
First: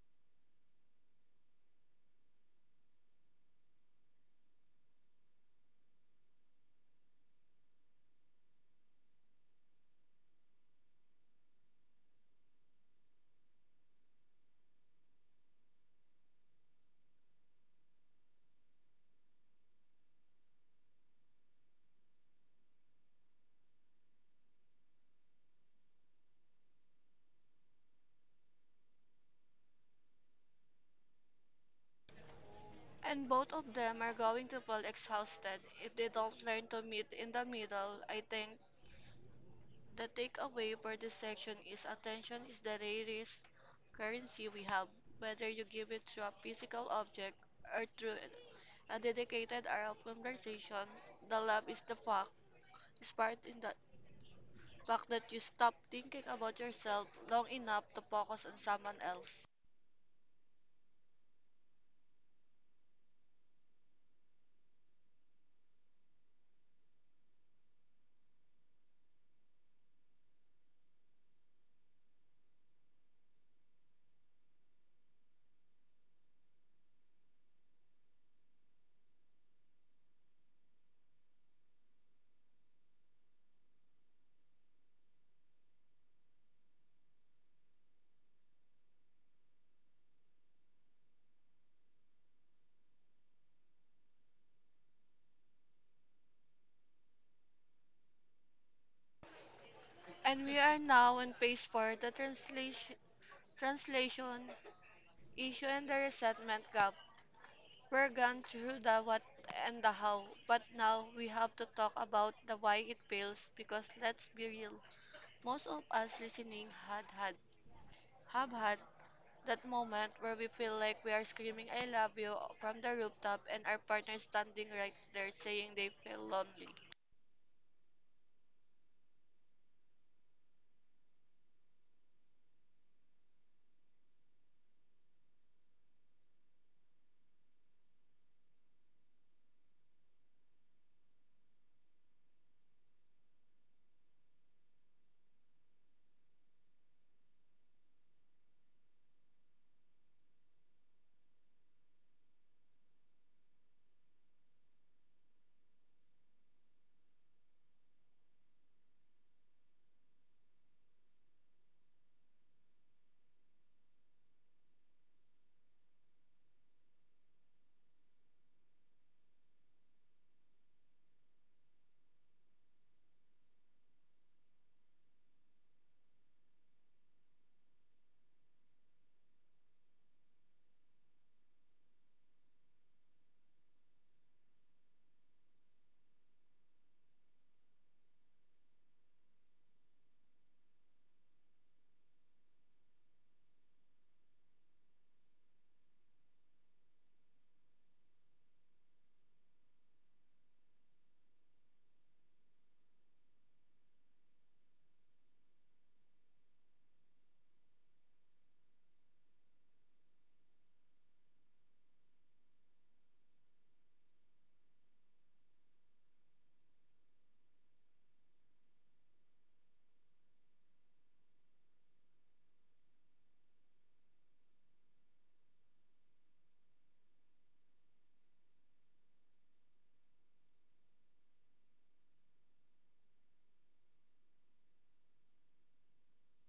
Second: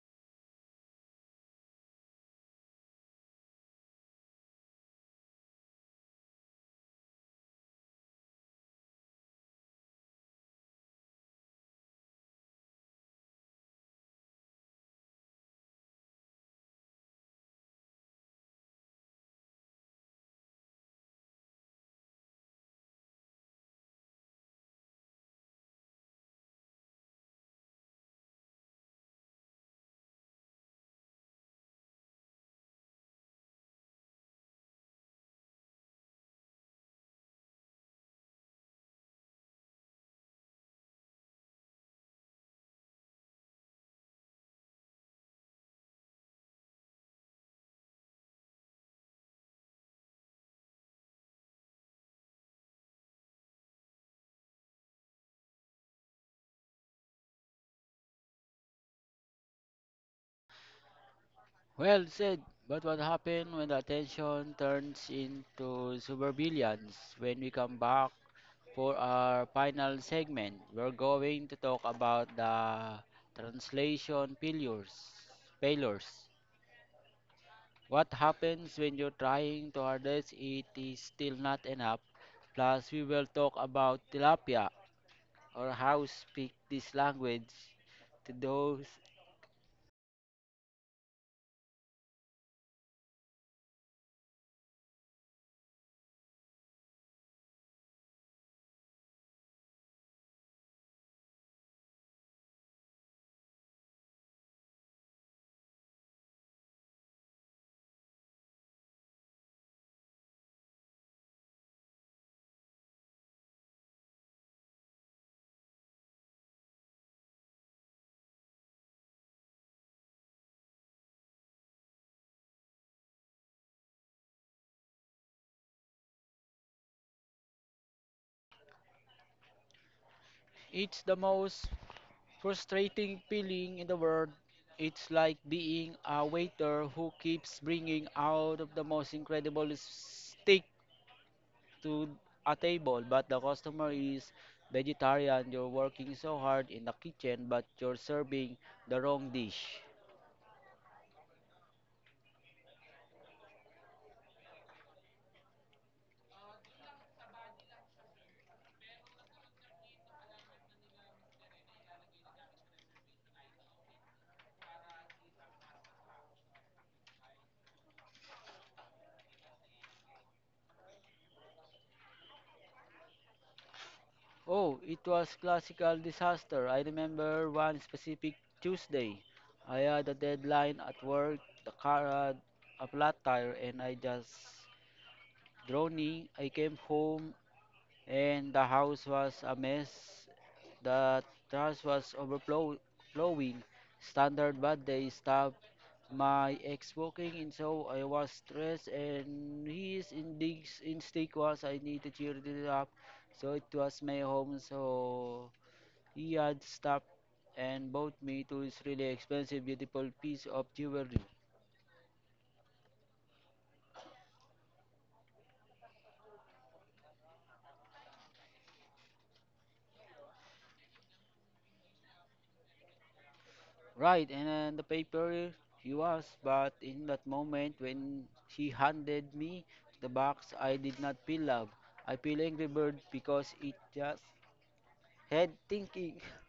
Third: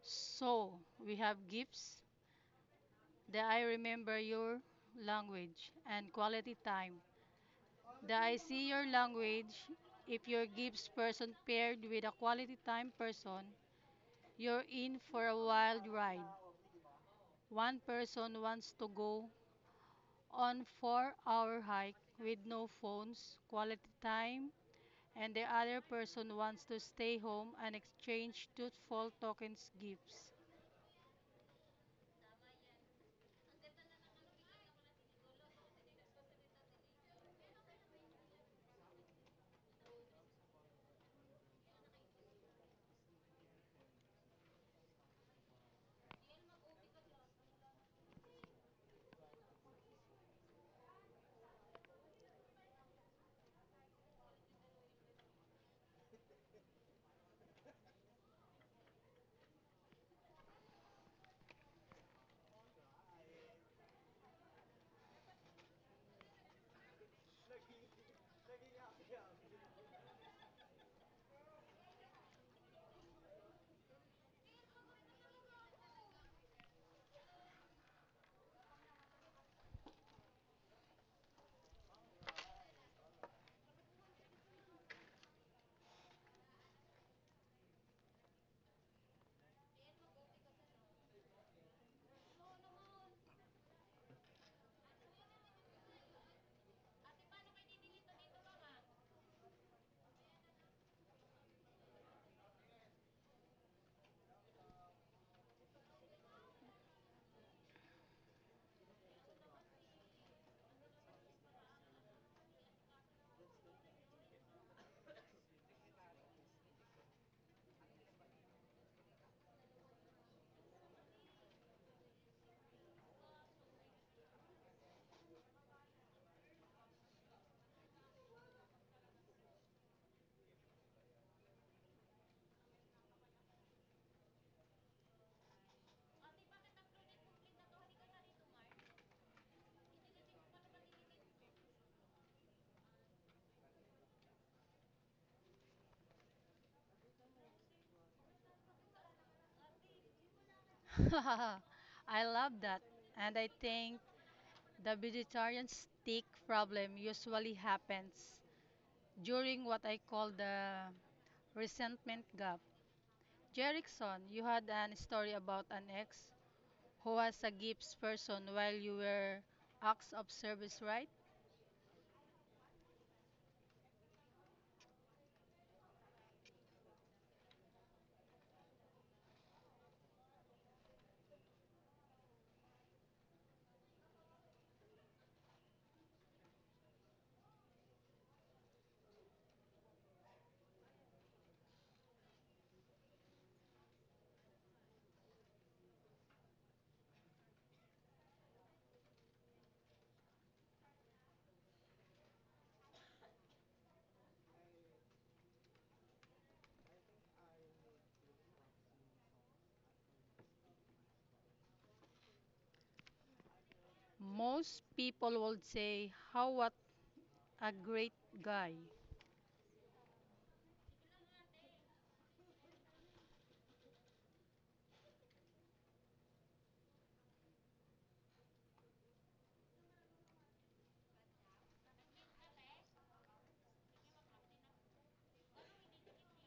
Speaker 2: So, we have gifts, the I remember your language, and quality time. The I see your language, if your gifts person paired with a quality time person, you're in for a wild ride. One person wants to go on 4-hour hike with no phones, quality time, and the other person wants to stay home and exchange truthful tokens gifts.
Speaker 1: And both of them are going to feel exhausted if they don't learn to meet in the middle. I think the takeaway for this section is attention is the rarest currency we have, whether you give it through a physical object or through a dedicated hour of conversation. The love is the fact, sparked in the fact that you stop thinking about yourself long enough to focus on someone else.
Speaker 3: Well said. But what happens when the attention turns into supervillains? When we come back, for our final segment, we're going to talk about the translation failures. What happens when you're trying to harvest it is still not enough. Plus, we will talk about tilapia or how speak this language to those.
Speaker 1: And we are now on page 4, the translation issue and the resentment gap. We're gone through the what and the how, but now we have to talk about the why it fails because let's be real. Most of us listening had had have had that moment where we feel like we are screaming I love you from the rooftop and our partner is standing right there saying they feel lonely.
Speaker 3: It's the most frustrating feeling in the world. It's like being a waiter who keeps bringing out of the most incredible steak to a table, but the customer is vegetarian. You're working so hard in the kitchen, but you're serving the wrong dish.
Speaker 2: I love that. And I think the vegetarian steak problem usually happens during what I call the Resentment Gap. Jerickson, you had an story about an ex who was a gifts person while you were acts of service, right?
Speaker 3: Oh, it was classical disaster. I remember one specific Tuesday. I had a deadline at work, the car had a flat tire, and I just drowning. I came home and the house was a mess. The trash was overflowing. Standard bad day stopped my ex walking and so I was stressed, and his instinct was I need to cheer it up. So it was my home, so he had stopped and bought me to his really expensive, beautiful piece of jewelry.
Speaker 2: Most people would say, how what a great guy.
Speaker 3: Right, and then the paper he was, but in that moment when he handed me the box, I did not feel love. I feel angry bird because it just had thinking.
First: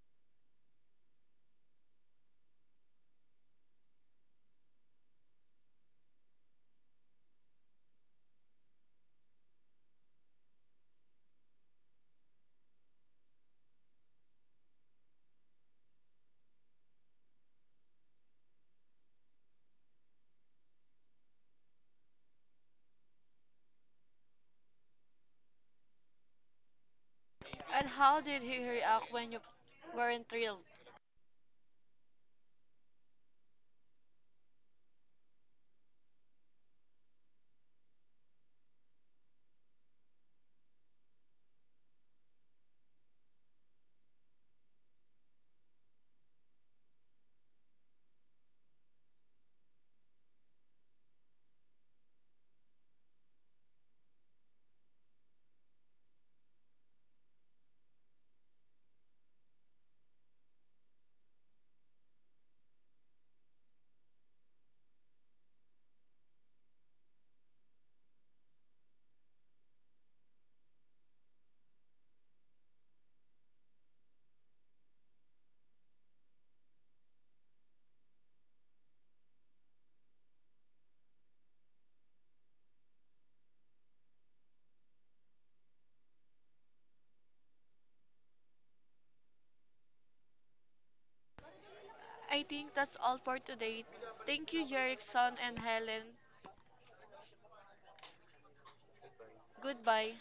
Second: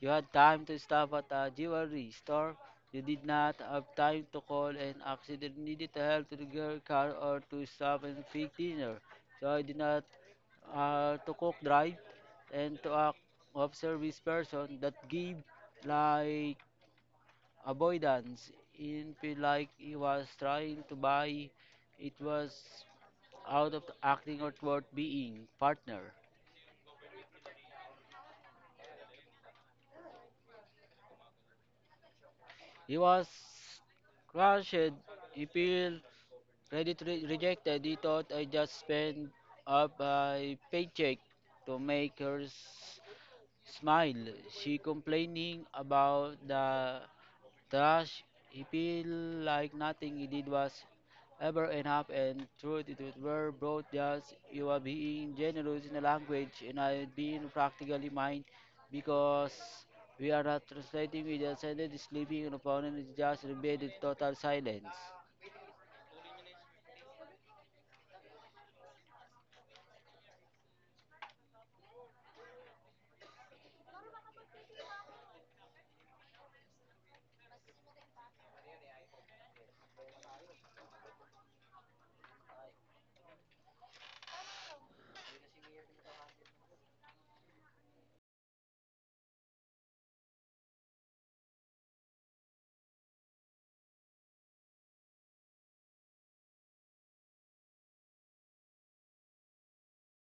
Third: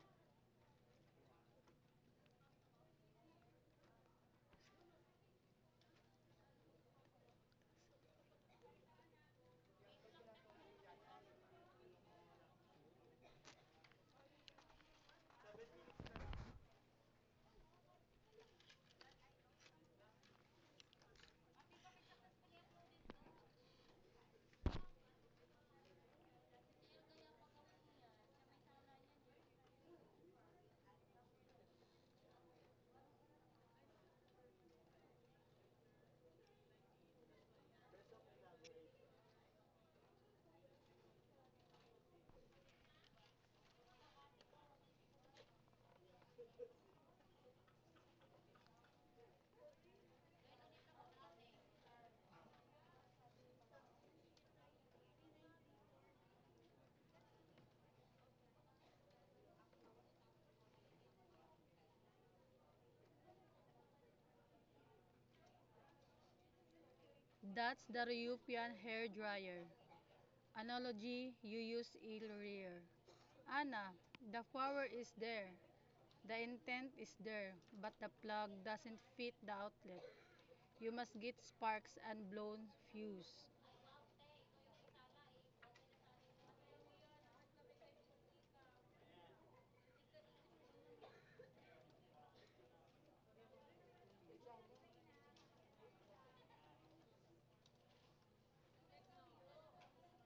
Speaker 3: You had time to stop at a jewelry store. You did not have time to call an accident needed to help to the girl car or to stop and fix dinner. So I did not to cook drive and to act of service person that gave like avoidance. It feel like he was trying to buy it was out of acting or toward being partner.
Speaker 1: And how did he react when you weren't thrilled?
Speaker 3: He was crushed. He feel ready to rejected. He thought I just spent up my paycheck to make her smile. She complaining about the thus, he felt like nothing he did was ever enough, and truth it would were both just you are being generous in the language and I being practically mine because we are not translating with a sentence sleeping and opponent is just embedded total silence.
Speaker 2: That's the European hair dryer analogy you use earlier. Anna, the power is there. The intent is there, but the plug doesn't fit the outlet. You must get sparks and blown fuse.
Speaker 1: I think that's all for today. Thank you, Jerickson and Helen. Goodbye.